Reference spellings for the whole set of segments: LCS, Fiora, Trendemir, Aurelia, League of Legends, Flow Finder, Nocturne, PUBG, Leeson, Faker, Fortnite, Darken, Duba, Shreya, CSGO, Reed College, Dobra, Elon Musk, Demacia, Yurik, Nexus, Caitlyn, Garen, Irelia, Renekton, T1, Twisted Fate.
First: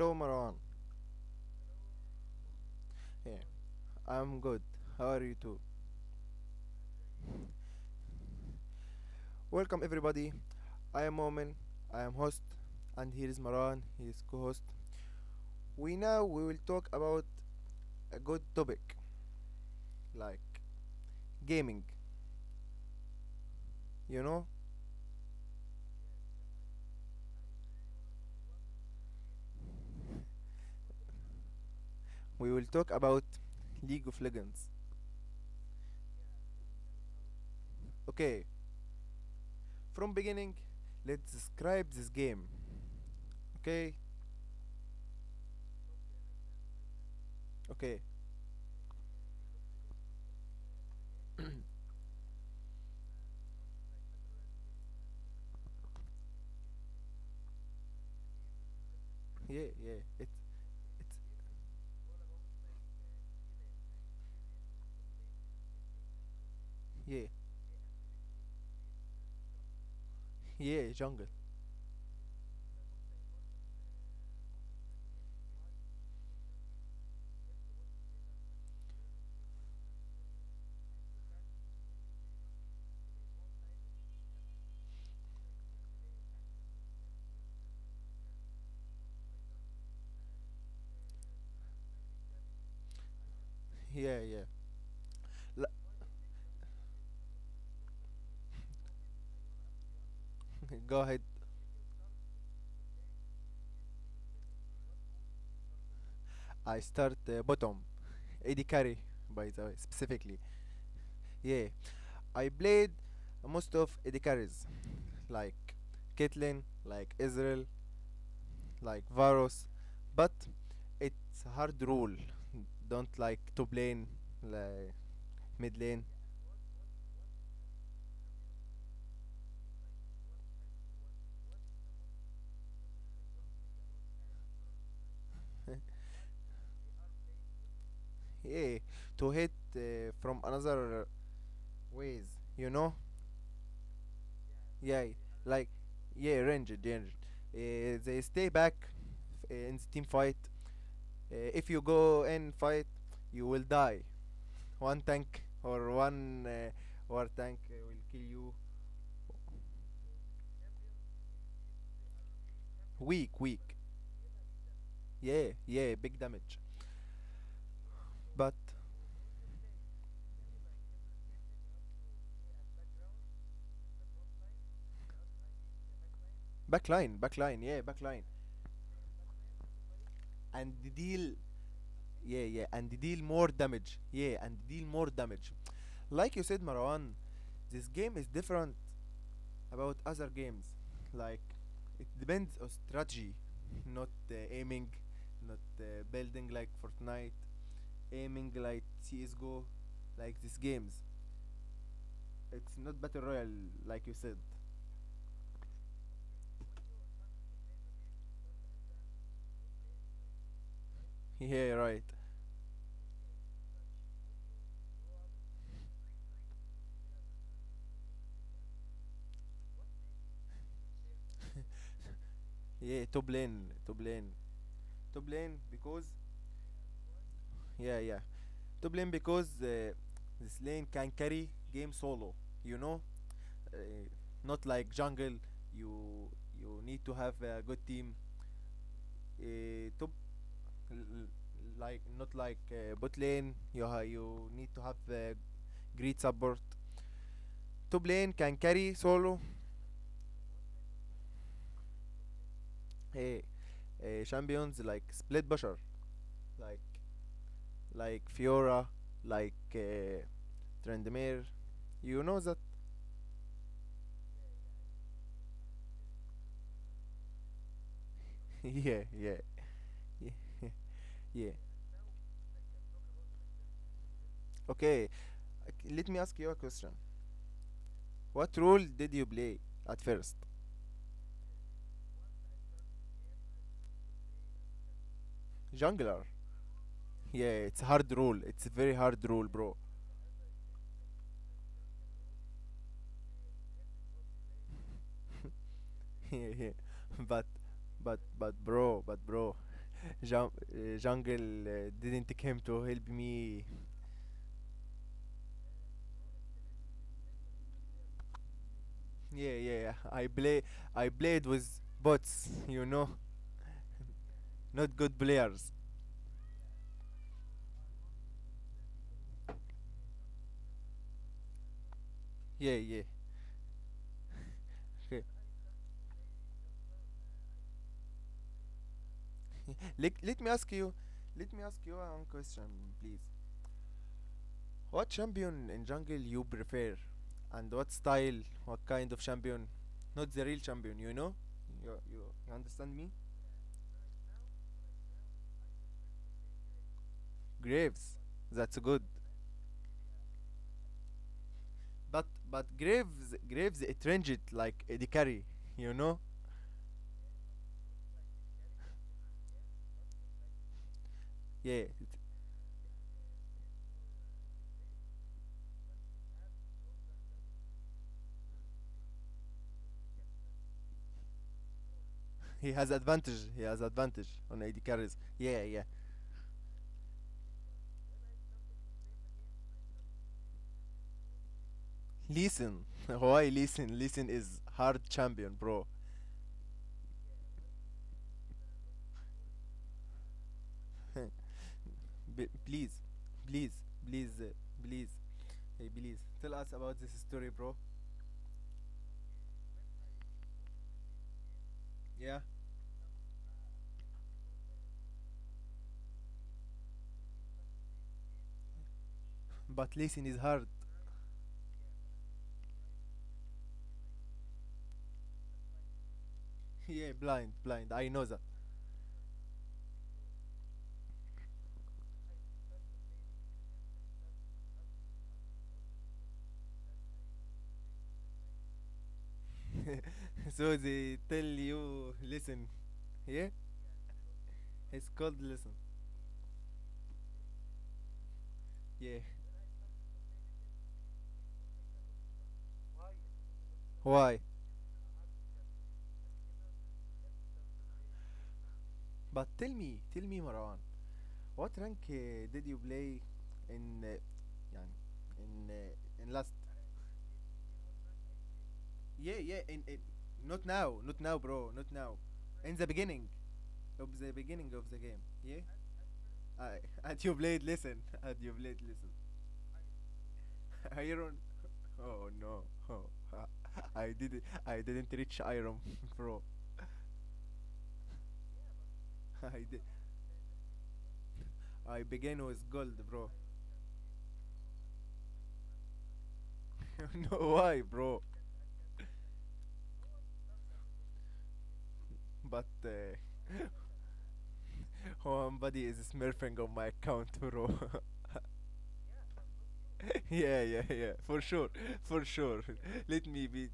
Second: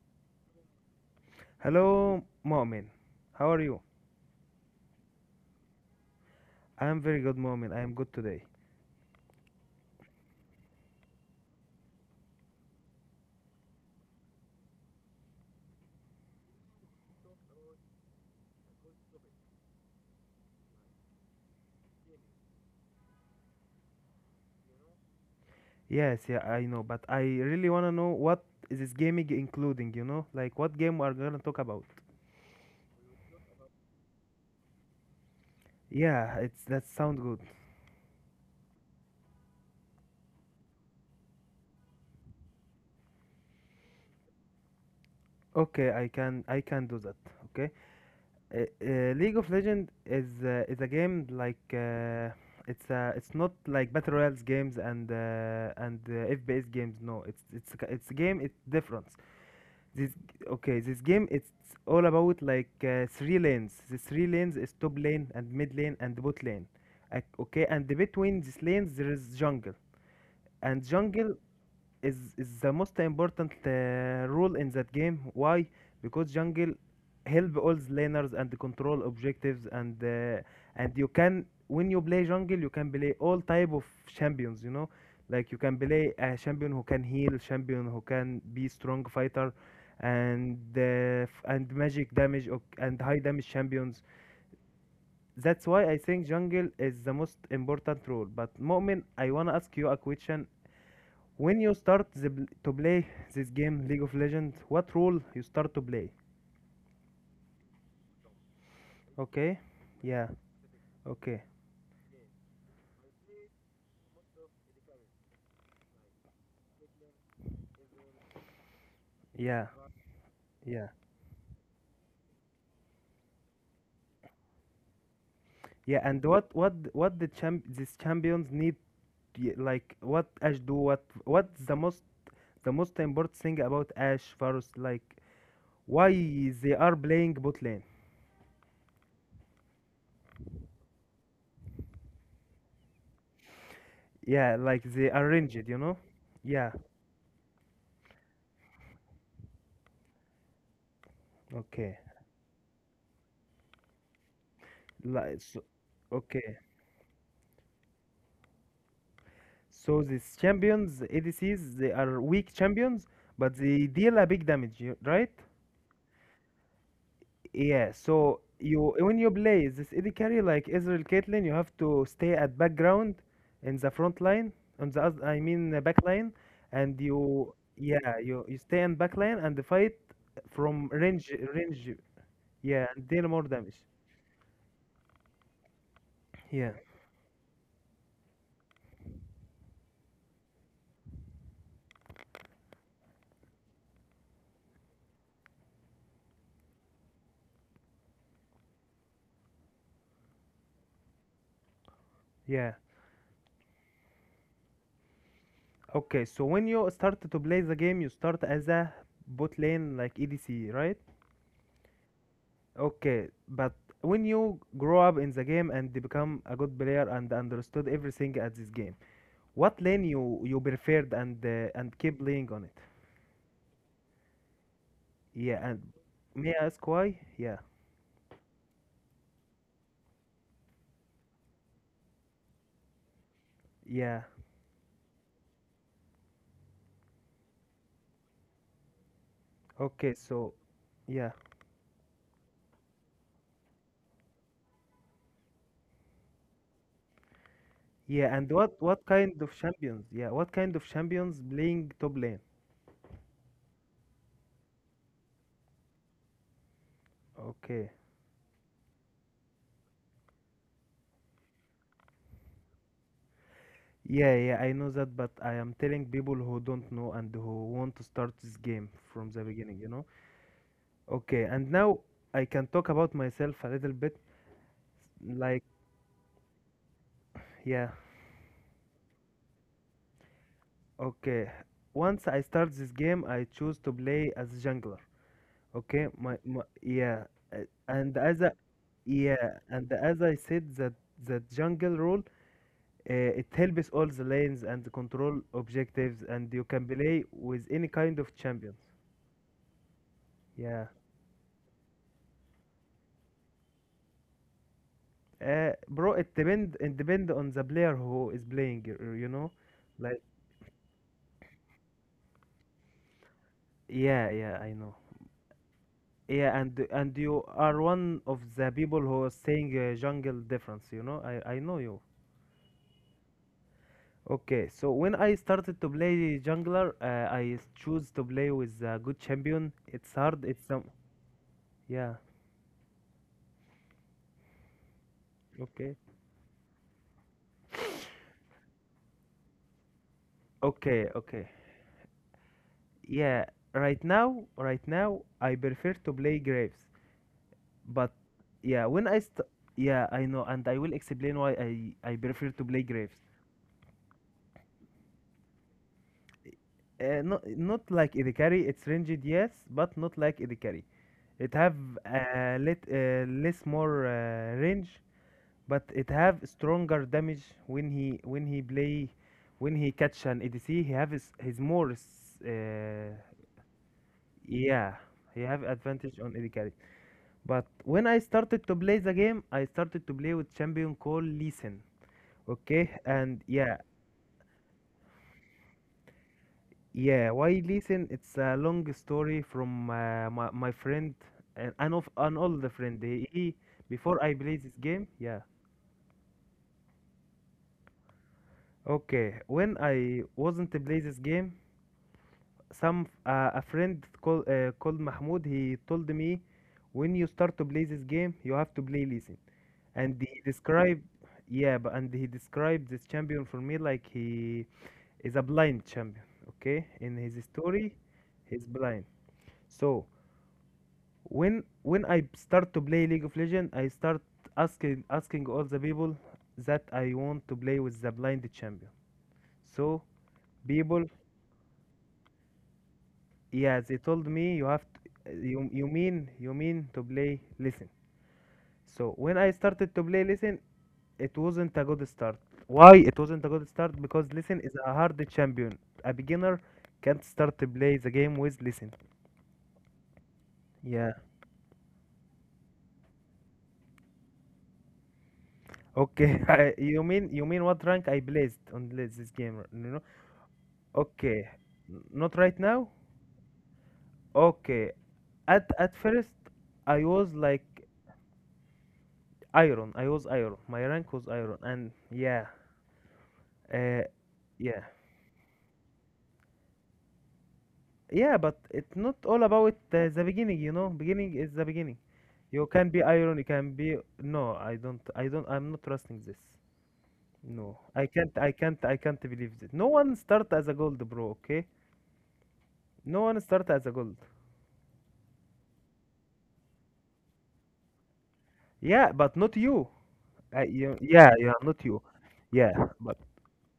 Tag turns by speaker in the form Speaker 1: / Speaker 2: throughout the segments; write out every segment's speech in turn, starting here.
Speaker 1: Hello Marwan.
Speaker 2: Hello, Mu'min.
Speaker 1: Yeah,
Speaker 2: How are you?
Speaker 1: I'm good. How are you too?
Speaker 2: I am very good, Mu'min. I am good today.
Speaker 1: Welcome everybody. I am Momin. I am host, and here is Marwan. He is co-host. We now we will talk about a good topic like gaming. You know,
Speaker 2: Yes, yeah, I know, but I really wanna know what is this gaming including? Like what game we are gonna talk about?
Speaker 1: we will talk about League of Legends.
Speaker 2: Yeah, it's that sound good.
Speaker 1: Okay, from beginning, let's describe this game. Okay?
Speaker 2: Okay, I can do that. Okay.
Speaker 1: Okay.
Speaker 2: League of Legends is a game like it's not like battle royals games and FPS games. No, it's a game. It's different.
Speaker 1: Yeah, yeah.
Speaker 2: This Okay, this
Speaker 1: It's
Speaker 2: game it's all about like three lanes. The three lanes is top lane and mid lane and bot lane.
Speaker 1: Yeah.
Speaker 2: Okay, and between these lanes there is jungle. And
Speaker 1: Yeah,
Speaker 2: jungle
Speaker 1: jungle.
Speaker 2: is the most important rule in that game. Why? Because jungle help all the laners and control objectives and you can when you play jungle you can play all type of champions. You know, like you can play a champion who can heal, champion who can be strong fighter, and magic damage or, and high damage champions.
Speaker 1: Yeah, yeah.
Speaker 2: That's why I think jungle is the most important role. But Mu'min, I wanna ask you a question
Speaker 1: Go ahead.
Speaker 2: when you start to play this game, League of Legends, what role you start to play?
Speaker 1: I start bottom. Eddie Carey,
Speaker 2: Okay,
Speaker 1: by the way,
Speaker 2: yeah,
Speaker 1: specifically.
Speaker 2: okay,
Speaker 1: Yeah, I played most of Eddie Carey's, like Caitlyn, like Israel, like
Speaker 2: yeah,
Speaker 1: Varus, but
Speaker 2: yeah,
Speaker 1: it's hard rule. Don't like to play like mid
Speaker 2: yeah.
Speaker 1: lane.
Speaker 2: And what these champions need? Like what Ash do? What's the most important thing about Ash first? Like why they are playing bot lane?
Speaker 1: Yeah, to hit from another ways, you know.
Speaker 2: Yeah, like they
Speaker 1: Yeah,
Speaker 2: arranged, you
Speaker 1: like
Speaker 2: know?
Speaker 1: yeah,
Speaker 2: Yeah,
Speaker 1: ranged, ranged. They stay back in the team fight. If you
Speaker 2: okay.
Speaker 1: go and fight, you will die. One
Speaker 2: Like
Speaker 1: tank
Speaker 2: so,
Speaker 1: or one
Speaker 2: okay.
Speaker 1: war tank will kill you.
Speaker 2: So these champions, ADCs, they are weak champions,
Speaker 1: Weak,
Speaker 2: but
Speaker 1: weak.
Speaker 2: they deal a big damage, right?
Speaker 1: Yeah, yeah, big damage.
Speaker 2: Yeah, so
Speaker 1: But
Speaker 2: you when you play this AD carry like Israel Caitlyn, you have to stay at background in the front line, on I mean, back line, and
Speaker 1: backline,
Speaker 2: you,
Speaker 1: backline, yeah,
Speaker 2: yeah,
Speaker 1: backline.
Speaker 2: you stay in back line and fight
Speaker 1: And
Speaker 2: from range
Speaker 1: deal,
Speaker 2: range
Speaker 1: yeah, yeah,
Speaker 2: yeah
Speaker 1: and
Speaker 2: and
Speaker 1: deal
Speaker 2: deal more
Speaker 1: more
Speaker 2: damage.
Speaker 1: damage. Yeah, and deal more damage. Like you said,
Speaker 2: Yeah,
Speaker 1: Marwan, this game is different about other games. Like it depends on strategy, not aiming, not building like Fortnite, aiming like CSGO, like these games.
Speaker 2: yeah.
Speaker 1: It's not battle royale like you said.
Speaker 2: Okay, so when you start to play the game, you start as a bot lane like ADC, right?
Speaker 1: Yeah, right.
Speaker 2: Okay, but when you grow up in the game and become a good player and understood everything at this game, what lane you preferred and keep playing on it?
Speaker 1: Yeah, top lane, top lane, top
Speaker 2: Yeah,
Speaker 1: lane
Speaker 2: and
Speaker 1: because,
Speaker 2: may I ask why? Yeah,
Speaker 1: yeah, yeah, top lane because this lane can carry game solo. You know, uh,
Speaker 2: yeah.
Speaker 1: Not like jungle. You you need to have a good team. Uh,
Speaker 2: Okay,
Speaker 1: top
Speaker 2: so
Speaker 1: l-
Speaker 2: yeah,
Speaker 1: l- like, not like bot lane. You need to have great support. Top
Speaker 2: yeah.
Speaker 1: lane
Speaker 2: And
Speaker 1: can
Speaker 2: what
Speaker 1: carry
Speaker 2: what kind
Speaker 1: solo.
Speaker 2: of champions? Yeah, what kind of champions playing top lane?
Speaker 1: uh, Champions like Split Bashar, like
Speaker 2: Okay.
Speaker 1: Fiora, like Trendemir. You know that?
Speaker 2: Yeah, yeah, I know that, but I am telling people who don't know and who want to start this game
Speaker 1: Yeah,
Speaker 2: from the
Speaker 1: yeah,
Speaker 2: beginning, you know?
Speaker 1: yeah,
Speaker 2: Okay,
Speaker 1: yeah.
Speaker 2: and now I can talk about myself a little bit.
Speaker 1: Okay,
Speaker 2: Like,
Speaker 1: let me ask you a question.
Speaker 2: yeah,
Speaker 1: What role did you play at first?
Speaker 2: okay. Once I start this game, I choose to play as jungler. Okay, my,
Speaker 1: Jungler.
Speaker 2: my yeah. uh,
Speaker 1: Yeah, it's
Speaker 2: and
Speaker 1: hard
Speaker 2: as
Speaker 1: role.
Speaker 2: a
Speaker 1: It's very hard
Speaker 2: yeah,
Speaker 1: role, bro.
Speaker 2: and as I said that jungle role, it helps all the lanes and control objectives,
Speaker 1: Yeah,
Speaker 2: and you
Speaker 1: yeah.
Speaker 2: can play
Speaker 1: But
Speaker 2: with any kind
Speaker 1: but
Speaker 2: of
Speaker 1: but
Speaker 2: champions.
Speaker 1: bro, but bro,
Speaker 2: Yeah,
Speaker 1: jungle didn't come to help me.
Speaker 2: bro, it depend on the player who is playing. You know,
Speaker 1: Yeah, yeah, yeah.
Speaker 2: like
Speaker 1: I played with bots,
Speaker 2: yeah, yeah, I know.
Speaker 1: not good players.
Speaker 2: Yeah, and you are one of the people who is saying jungle difference, you know? I know you.
Speaker 1: Yeah, yeah.
Speaker 2: Okay, so when
Speaker 1: Okay.
Speaker 2: I started to play jungler, I choose to play with a good champion. It's
Speaker 1: let,
Speaker 2: hard,
Speaker 1: let me
Speaker 2: it's
Speaker 1: ask
Speaker 2: some
Speaker 1: you let me ask you
Speaker 2: yeah,
Speaker 1: one question, please. What champion in
Speaker 2: okay.
Speaker 1: jungle you prefer? And what style? What kind of champion? Not the real
Speaker 2: Okay,
Speaker 1: champion, you know?
Speaker 2: okay.
Speaker 1: You you, you understand me?
Speaker 2: Yeah, right now I prefer to play Graves. But
Speaker 1: Graves.
Speaker 2: yeah,
Speaker 1: That's
Speaker 2: when
Speaker 1: good.
Speaker 2: I st yeah, I know, and I will explain why I
Speaker 1: But
Speaker 2: prefer to
Speaker 1: but
Speaker 2: play Graves.
Speaker 1: Graves it ranged like AD carry, you know?
Speaker 2: Not like Idikari, it's ranged, yes, but not like Idikari. It have
Speaker 1: Yeah.
Speaker 2: less more range, but it have stronger damage when he play when he catch an ADC. He have his more
Speaker 1: He has advantage. He has advantage on AD
Speaker 2: yeah.
Speaker 1: carries.
Speaker 2: He have
Speaker 1: Yeah, yeah.
Speaker 2: advantage on AD carry. But when I started to play the game, I started to play with champion called Leeson.
Speaker 1: Listen,
Speaker 2: Okay, and
Speaker 1: why
Speaker 2: yeah,
Speaker 1: listen? Listen is hard champion, bro.
Speaker 2: yeah. Why Leeson? It's a long story from my friend and an old
Speaker 1: Please,
Speaker 2: friend.
Speaker 1: please,
Speaker 2: Before I
Speaker 1: please,
Speaker 2: play this game,
Speaker 1: please,
Speaker 2: yeah.
Speaker 1: hey, please, tell us about this story, bro.
Speaker 2: Okay, when I wasn't to play this game,
Speaker 1: Yeah.
Speaker 2: some a friend called Mahmoud. He told me, when you start to play this game, you have to play Leeson.
Speaker 1: But
Speaker 2: And
Speaker 1: listen
Speaker 2: he
Speaker 1: is hard.
Speaker 2: described, yeah, but and he described this champion for me like he is a blind champion. Okay, in
Speaker 1: Yeah,
Speaker 2: his
Speaker 1: blind,
Speaker 2: story,
Speaker 1: blind. I know that.
Speaker 2: he's blind. So when I start to play League of Legends, I start asking all the people that I want to play with the blind champion. So
Speaker 1: So
Speaker 2: people
Speaker 1: they tell you listen. Yeah,
Speaker 2: yeah, they told me you have
Speaker 1: it's
Speaker 2: to,
Speaker 1: called
Speaker 2: you,
Speaker 1: listen.
Speaker 2: you mean to play listen. So
Speaker 1: Yeah.
Speaker 2: when I started to play listen, it wasn't a good start. Why it wasn't a good start? Because
Speaker 1: Why?
Speaker 2: listen is a hard champion. A beginner can't start to play the game with listen.
Speaker 1: But tell me, Marwan,
Speaker 2: Yeah.
Speaker 1: what rank did you play in
Speaker 2: Okay.
Speaker 1: last.
Speaker 2: You mean what rank I blazed on this
Speaker 1: Yeah,
Speaker 2: game?
Speaker 1: yeah, in,
Speaker 2: You know.
Speaker 1: in not now, not now,
Speaker 2: Okay.
Speaker 1: bro, not now.
Speaker 2: Not right
Speaker 1: In
Speaker 2: now.
Speaker 1: the beginning of the beginning of
Speaker 2: Okay.
Speaker 1: the game, yeah.
Speaker 2: At first,
Speaker 1: I,
Speaker 2: I
Speaker 1: at
Speaker 2: was
Speaker 1: your blade,
Speaker 2: like
Speaker 1: listen. At your blade, listen.
Speaker 2: iron. I was iron. My rank was
Speaker 1: Iron.
Speaker 2: iron, and
Speaker 1: Oh
Speaker 2: yeah,
Speaker 1: no. Oh,
Speaker 2: Uh,
Speaker 1: I didn't.
Speaker 2: yeah,
Speaker 1: I didn't reach iron, bro.
Speaker 2: yeah, but it's not all
Speaker 1: I
Speaker 2: about
Speaker 1: did.
Speaker 2: the beginning. Beginning is the beginning.
Speaker 1: I began
Speaker 2: You
Speaker 1: with
Speaker 2: can be
Speaker 1: gold, bro.
Speaker 2: iron, you can be no. I don't, I'm not trusting this.
Speaker 1: No,
Speaker 2: No,
Speaker 1: why,
Speaker 2: I
Speaker 1: bro.
Speaker 2: can't, I can't, I can't believe this. No one start as a gold, bro. Okay,
Speaker 1: But
Speaker 2: no one start as a gold.
Speaker 1: somebody is smurfing on my account, bro.
Speaker 2: Yeah, but not you.
Speaker 1: Yeah, yeah, yeah.
Speaker 2: Yeah,
Speaker 1: For
Speaker 2: yeah,
Speaker 1: sure,
Speaker 2: not you.
Speaker 1: for sure.
Speaker 2: Yeah, but
Speaker 1: Let me be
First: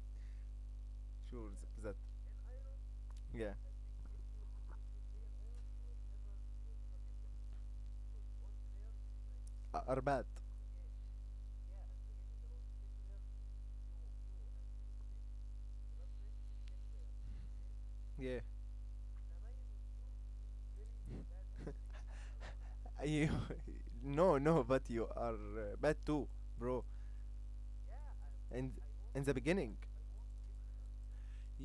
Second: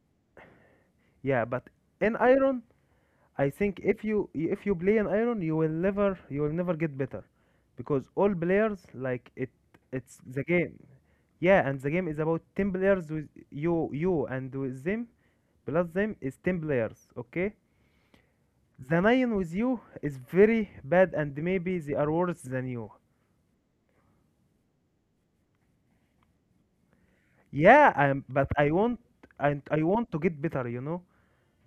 Speaker 2: yeah,
Speaker 1: sure
Speaker 2: but
Speaker 1: that.
Speaker 2: in iron. I
Speaker 1: Yeah.
Speaker 2: think if you play in iron, you will never get better, because all players like it. It's
Speaker 1: أربات.
Speaker 2: the game, yeah, and the game is about 10 players with you and with them plus them is 10 players. Okay,
Speaker 1: Yeah,
Speaker 2: the nine with you is very bad, and maybe they are worse than you.
Speaker 1: you no, no, but you are bad too, bro.
Speaker 2: Yeah, but I
Speaker 1: And
Speaker 2: want
Speaker 1: in the
Speaker 2: and
Speaker 1: beginning,
Speaker 2: I want to get better.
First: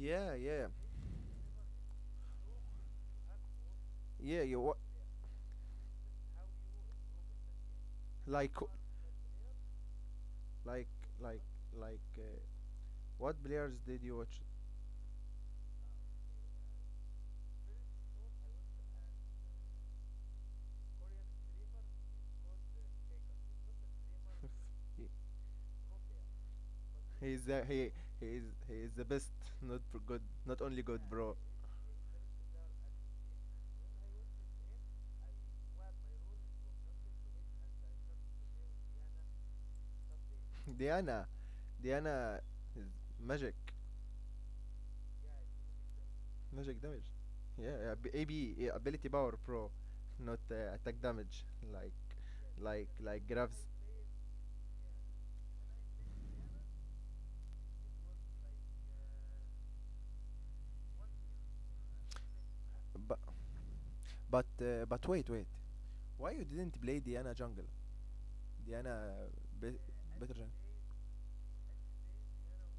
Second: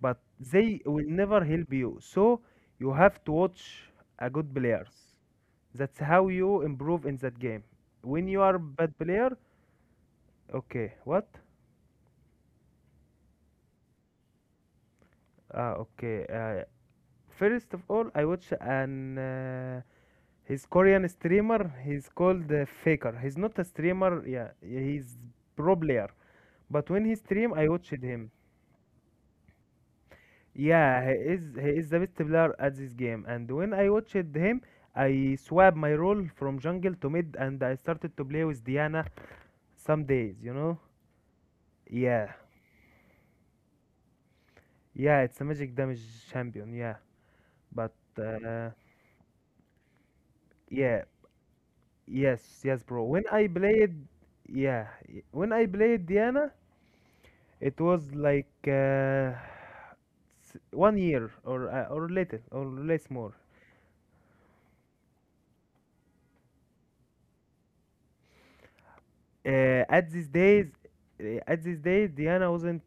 Speaker 2: But
Speaker 1: yeah,
Speaker 2: they will never help you, so you have to watch a
Speaker 1: yeah,
Speaker 2: good
Speaker 1: you wa-
Speaker 2: players. That's how you improve in that game. When you
Speaker 1: like
Speaker 2: are bad player,
Speaker 1: like
Speaker 2: okay, what?
Speaker 1: like like what players did you watch?
Speaker 2: Ah, okay. First of all, I watch an his Korean streamer. He's called Faker. He's not a streamer. Yeah,
Speaker 1: He,
Speaker 2: he's pro player. But when he
Speaker 1: he is
Speaker 2: stream, I
Speaker 1: the he
Speaker 2: watched him.
Speaker 1: he is he is the best, not for good, not only
Speaker 2: Yeah,
Speaker 1: good,
Speaker 2: he
Speaker 1: bro.
Speaker 2: is he is the best player at this game. And when I watched him, I swap my role from jungle to mid, and I started to play with Diana some days. You know.
Speaker 1: Diana
Speaker 2: Yeah,
Speaker 1: Diana is magic
Speaker 2: yeah, it's a magic damage champion.
Speaker 1: magic
Speaker 2: Yeah,
Speaker 1: damage.
Speaker 2: but
Speaker 1: Yeah, ability power, bro, not
Speaker 2: yeah,
Speaker 1: attack damage like
Speaker 2: yes, yes, bro. When I
Speaker 1: grabs.
Speaker 2: played, yeah, y- when I played Diana, it was like one year or little or less
Speaker 1: But
Speaker 2: more.
Speaker 1: but wait, wait, why you didn't play Diana jungle? Diana be-
Speaker 2: At these
Speaker 1: better jungle.
Speaker 2: days, Diana wasn't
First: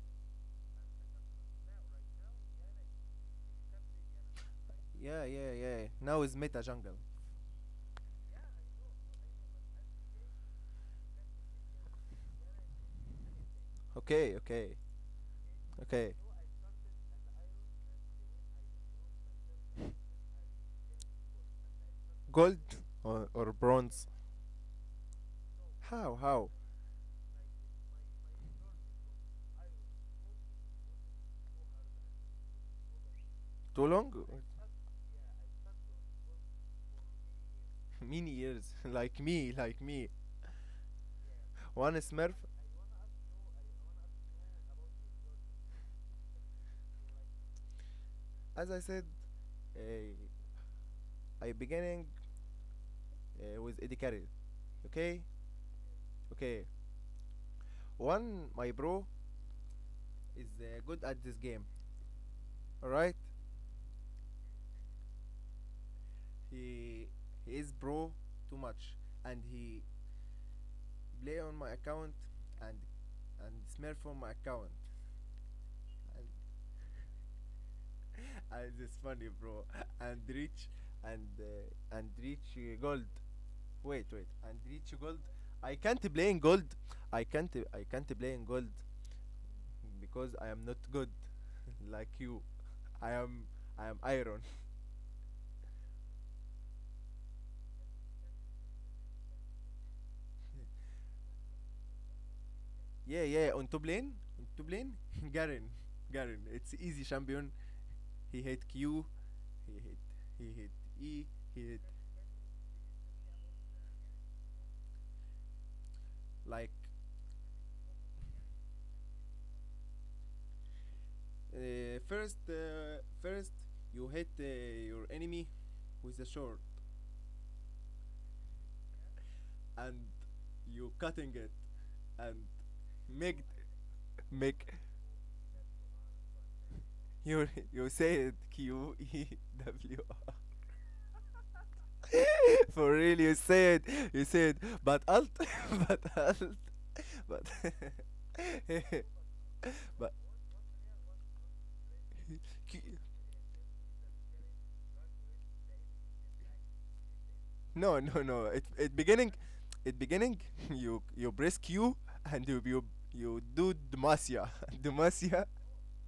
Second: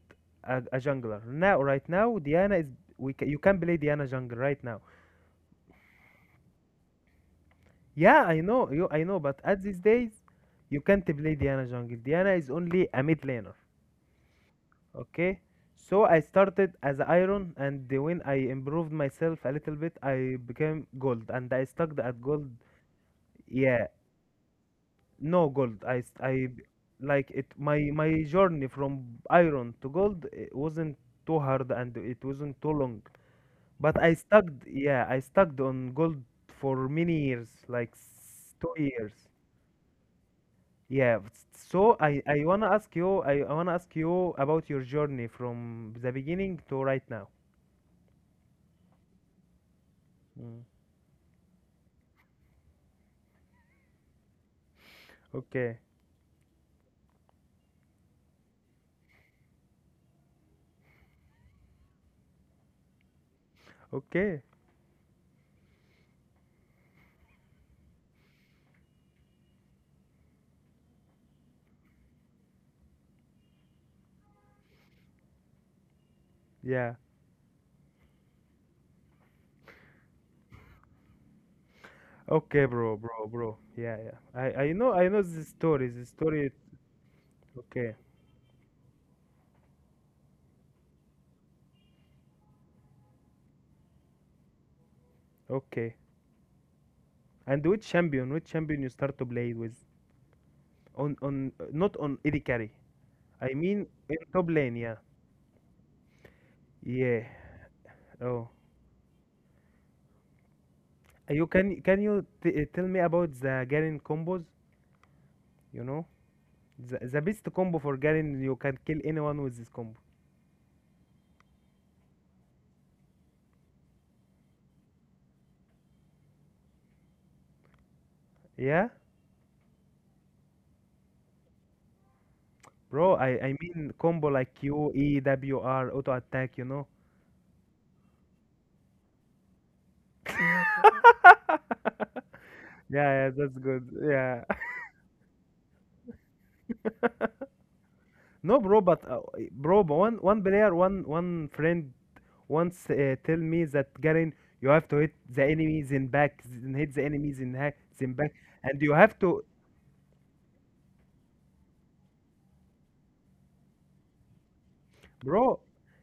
Speaker 2: a jungler. Now, right now, Diana is we ca- you can play Diana jungle right now.
Speaker 1: Yeah, yeah, yeah. Now is meta jungle.
Speaker 2: Yeah, I know you, I know, but at these days, you can't play Diana jungle. Diana is only a mid laner.
Speaker 1: Okay, okay,
Speaker 2: Okay, so
Speaker 1: okay.
Speaker 2: I started as iron, and when I improved myself a little bit, I became gold, and I stuck at gold.
Speaker 1: Gold, or
Speaker 2: Yeah,
Speaker 1: bronze?
Speaker 2: no gold. I s-
Speaker 1: How
Speaker 2: I
Speaker 1: how?
Speaker 2: b- Like it. My journey from iron to gold it wasn't too hard, and it wasn't too long.
Speaker 1: Too
Speaker 2: But I
Speaker 1: long?
Speaker 2: stuck. Yeah, I stuck on gold for many years, like
Speaker 1: Many years.
Speaker 2: two
Speaker 1: like
Speaker 2: years.
Speaker 1: me like me.
Speaker 2: Yeah,
Speaker 1: One
Speaker 2: so I,
Speaker 1: Smurf.
Speaker 2: I wanna ask you about your journey from the beginning to right now.
Speaker 1: As I said, uh,
Speaker 2: Mm.
Speaker 1: I beginning with Eddie Carroll. Okay,
Speaker 2: Okay.
Speaker 1: okay. One my bro is good at this game. All right.
Speaker 2: Okay.
Speaker 1: He, he is bro too much, and he play on my account, and and smear from my account, and,
Speaker 2: Yeah.
Speaker 1: and it's funny, bro. And reach and uh, and reach
Speaker 2: Okay,
Speaker 1: uh,
Speaker 2: bro,
Speaker 1: gold.
Speaker 2: bro, bro. Yeah,
Speaker 1: Wait,
Speaker 2: yeah.
Speaker 1: wait, and
Speaker 2: I, I know,
Speaker 1: reach
Speaker 2: I
Speaker 1: gold.
Speaker 2: know the
Speaker 1: I
Speaker 2: story. The
Speaker 1: can't play in
Speaker 2: story.
Speaker 1: gold. I can't I
Speaker 2: Okay.
Speaker 1: can't play in gold because I am not good like you. I am I am iron.
Speaker 2: Okay. And which champion? Which champion you start to play with? Not on AD carry.
Speaker 1: Yeah, yeah.
Speaker 2: I
Speaker 1: On top
Speaker 2: mean
Speaker 1: lane,
Speaker 2: in
Speaker 1: on
Speaker 2: top
Speaker 1: top
Speaker 2: lane.
Speaker 1: lane,
Speaker 2: Yeah.
Speaker 1: Garen, Garen. It's easy
Speaker 2: Yeah.
Speaker 1: champion. He
Speaker 2: Oh.
Speaker 1: hit Q, he hit, he hit E, he hit
Speaker 2: Can you tell me about the Garen combos? You know,
Speaker 1: like
Speaker 2: the best combo for Garen. You can kill anyone with this combo.
Speaker 1: first, first you hit your enemy with a sword,
Speaker 2: Yeah,
Speaker 1: and you cutting it, and
Speaker 2: bro. I,
Speaker 1: make,
Speaker 2: I mean combo like
Speaker 1: make.
Speaker 2: Q, E, W, R, auto attack. You know.
Speaker 1: You you say it Q E W R. For
Speaker 2: Yeah,
Speaker 1: real,
Speaker 2: yeah, that's good.
Speaker 1: you
Speaker 2: Yeah.
Speaker 1: said, but alt, but alt, but,
Speaker 2: No, bro, but
Speaker 1: but,
Speaker 2: one player, one friend once tell me that Garen, you have to hit the enemies in back, and hit the enemies in hack,
Speaker 1: no,
Speaker 2: in
Speaker 1: no,
Speaker 2: back,
Speaker 1: no. It
Speaker 2: and
Speaker 1: it
Speaker 2: you have
Speaker 1: beginning,
Speaker 2: to,
Speaker 1: it beginning. You press Q and you do Demacia, Demacia,
Speaker 2: bro.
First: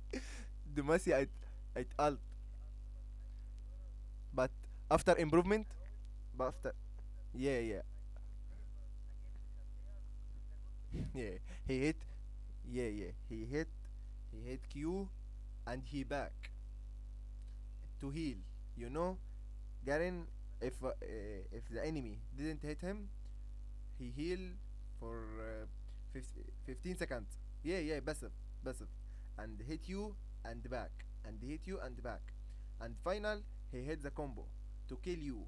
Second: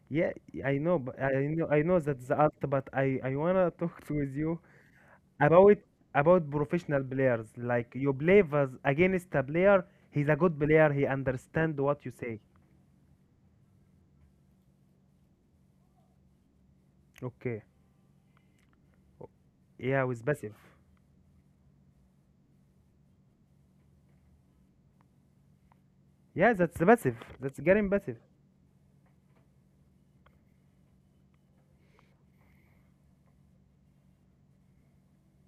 Speaker 2: Yeah, I know,
Speaker 1: Demacia
Speaker 2: but
Speaker 1: at
Speaker 2: I know, I
Speaker 1: at
Speaker 2: know
Speaker 1: alt.
Speaker 2: that's the art, but I wanna talk to with
Speaker 1: But
Speaker 2: you
Speaker 1: after improvement,
Speaker 2: about
Speaker 1: but after
Speaker 2: professional players.
Speaker 1: yeah, yeah,
Speaker 2: Like you play with against a player, he's a good player, he
Speaker 1: yeah, he
Speaker 2: understand
Speaker 1: hit,
Speaker 2: what you say.
Speaker 1: yeah, yeah, he hit Q, and he back
Speaker 2: Okay.
Speaker 1: to heal. You know
Speaker 2: Yeah, with
Speaker 1: Garen,
Speaker 2: passive.
Speaker 1: if uh, if the enemy didn't hit him, he heal for
Speaker 2: Yeah, that's the
Speaker 1: 15
Speaker 2: passive.
Speaker 1: seconds.
Speaker 2: That's
Speaker 1: Yeah,
Speaker 2: Garen
Speaker 1: yeah,
Speaker 2: passive.
Speaker 1: passive, passive, and hit you and back, and hit you and back, and final he hit the combo to kill you.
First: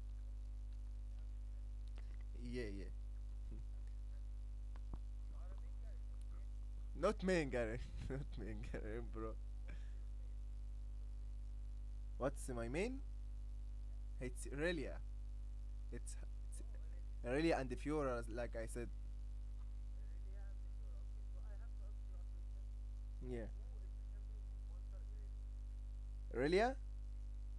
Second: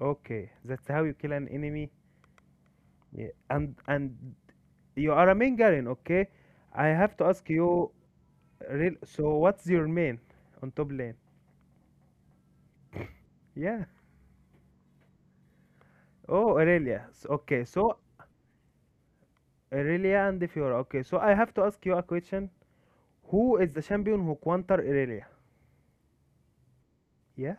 Speaker 2: Okay, that's how you kill an enemy.
Speaker 1: Yeah, yeah.
Speaker 2: Yeah. And you are a main Garen, okay? I have
Speaker 1: Not
Speaker 2: to ask
Speaker 1: main Garen,
Speaker 2: you,
Speaker 1: not main
Speaker 2: real.
Speaker 1: Garen, bro.
Speaker 2: So what's your main on top lane?
Speaker 1: What's my main?
Speaker 2: Yeah.
Speaker 1: It's Aurelia. It's,
Speaker 2: Oh,
Speaker 1: it's
Speaker 2: Aurelia.
Speaker 1: Aurelia
Speaker 2: Okay,
Speaker 1: and the
Speaker 2: so
Speaker 1: Fiora, like I said.
Speaker 2: Aurelia and Fiora. Okay, so I have to ask you a question.
Speaker 1: Yeah,
Speaker 2: Who is the champion who counter Aurelia?
Speaker 1: Aurelia,
Speaker 2: Yeah.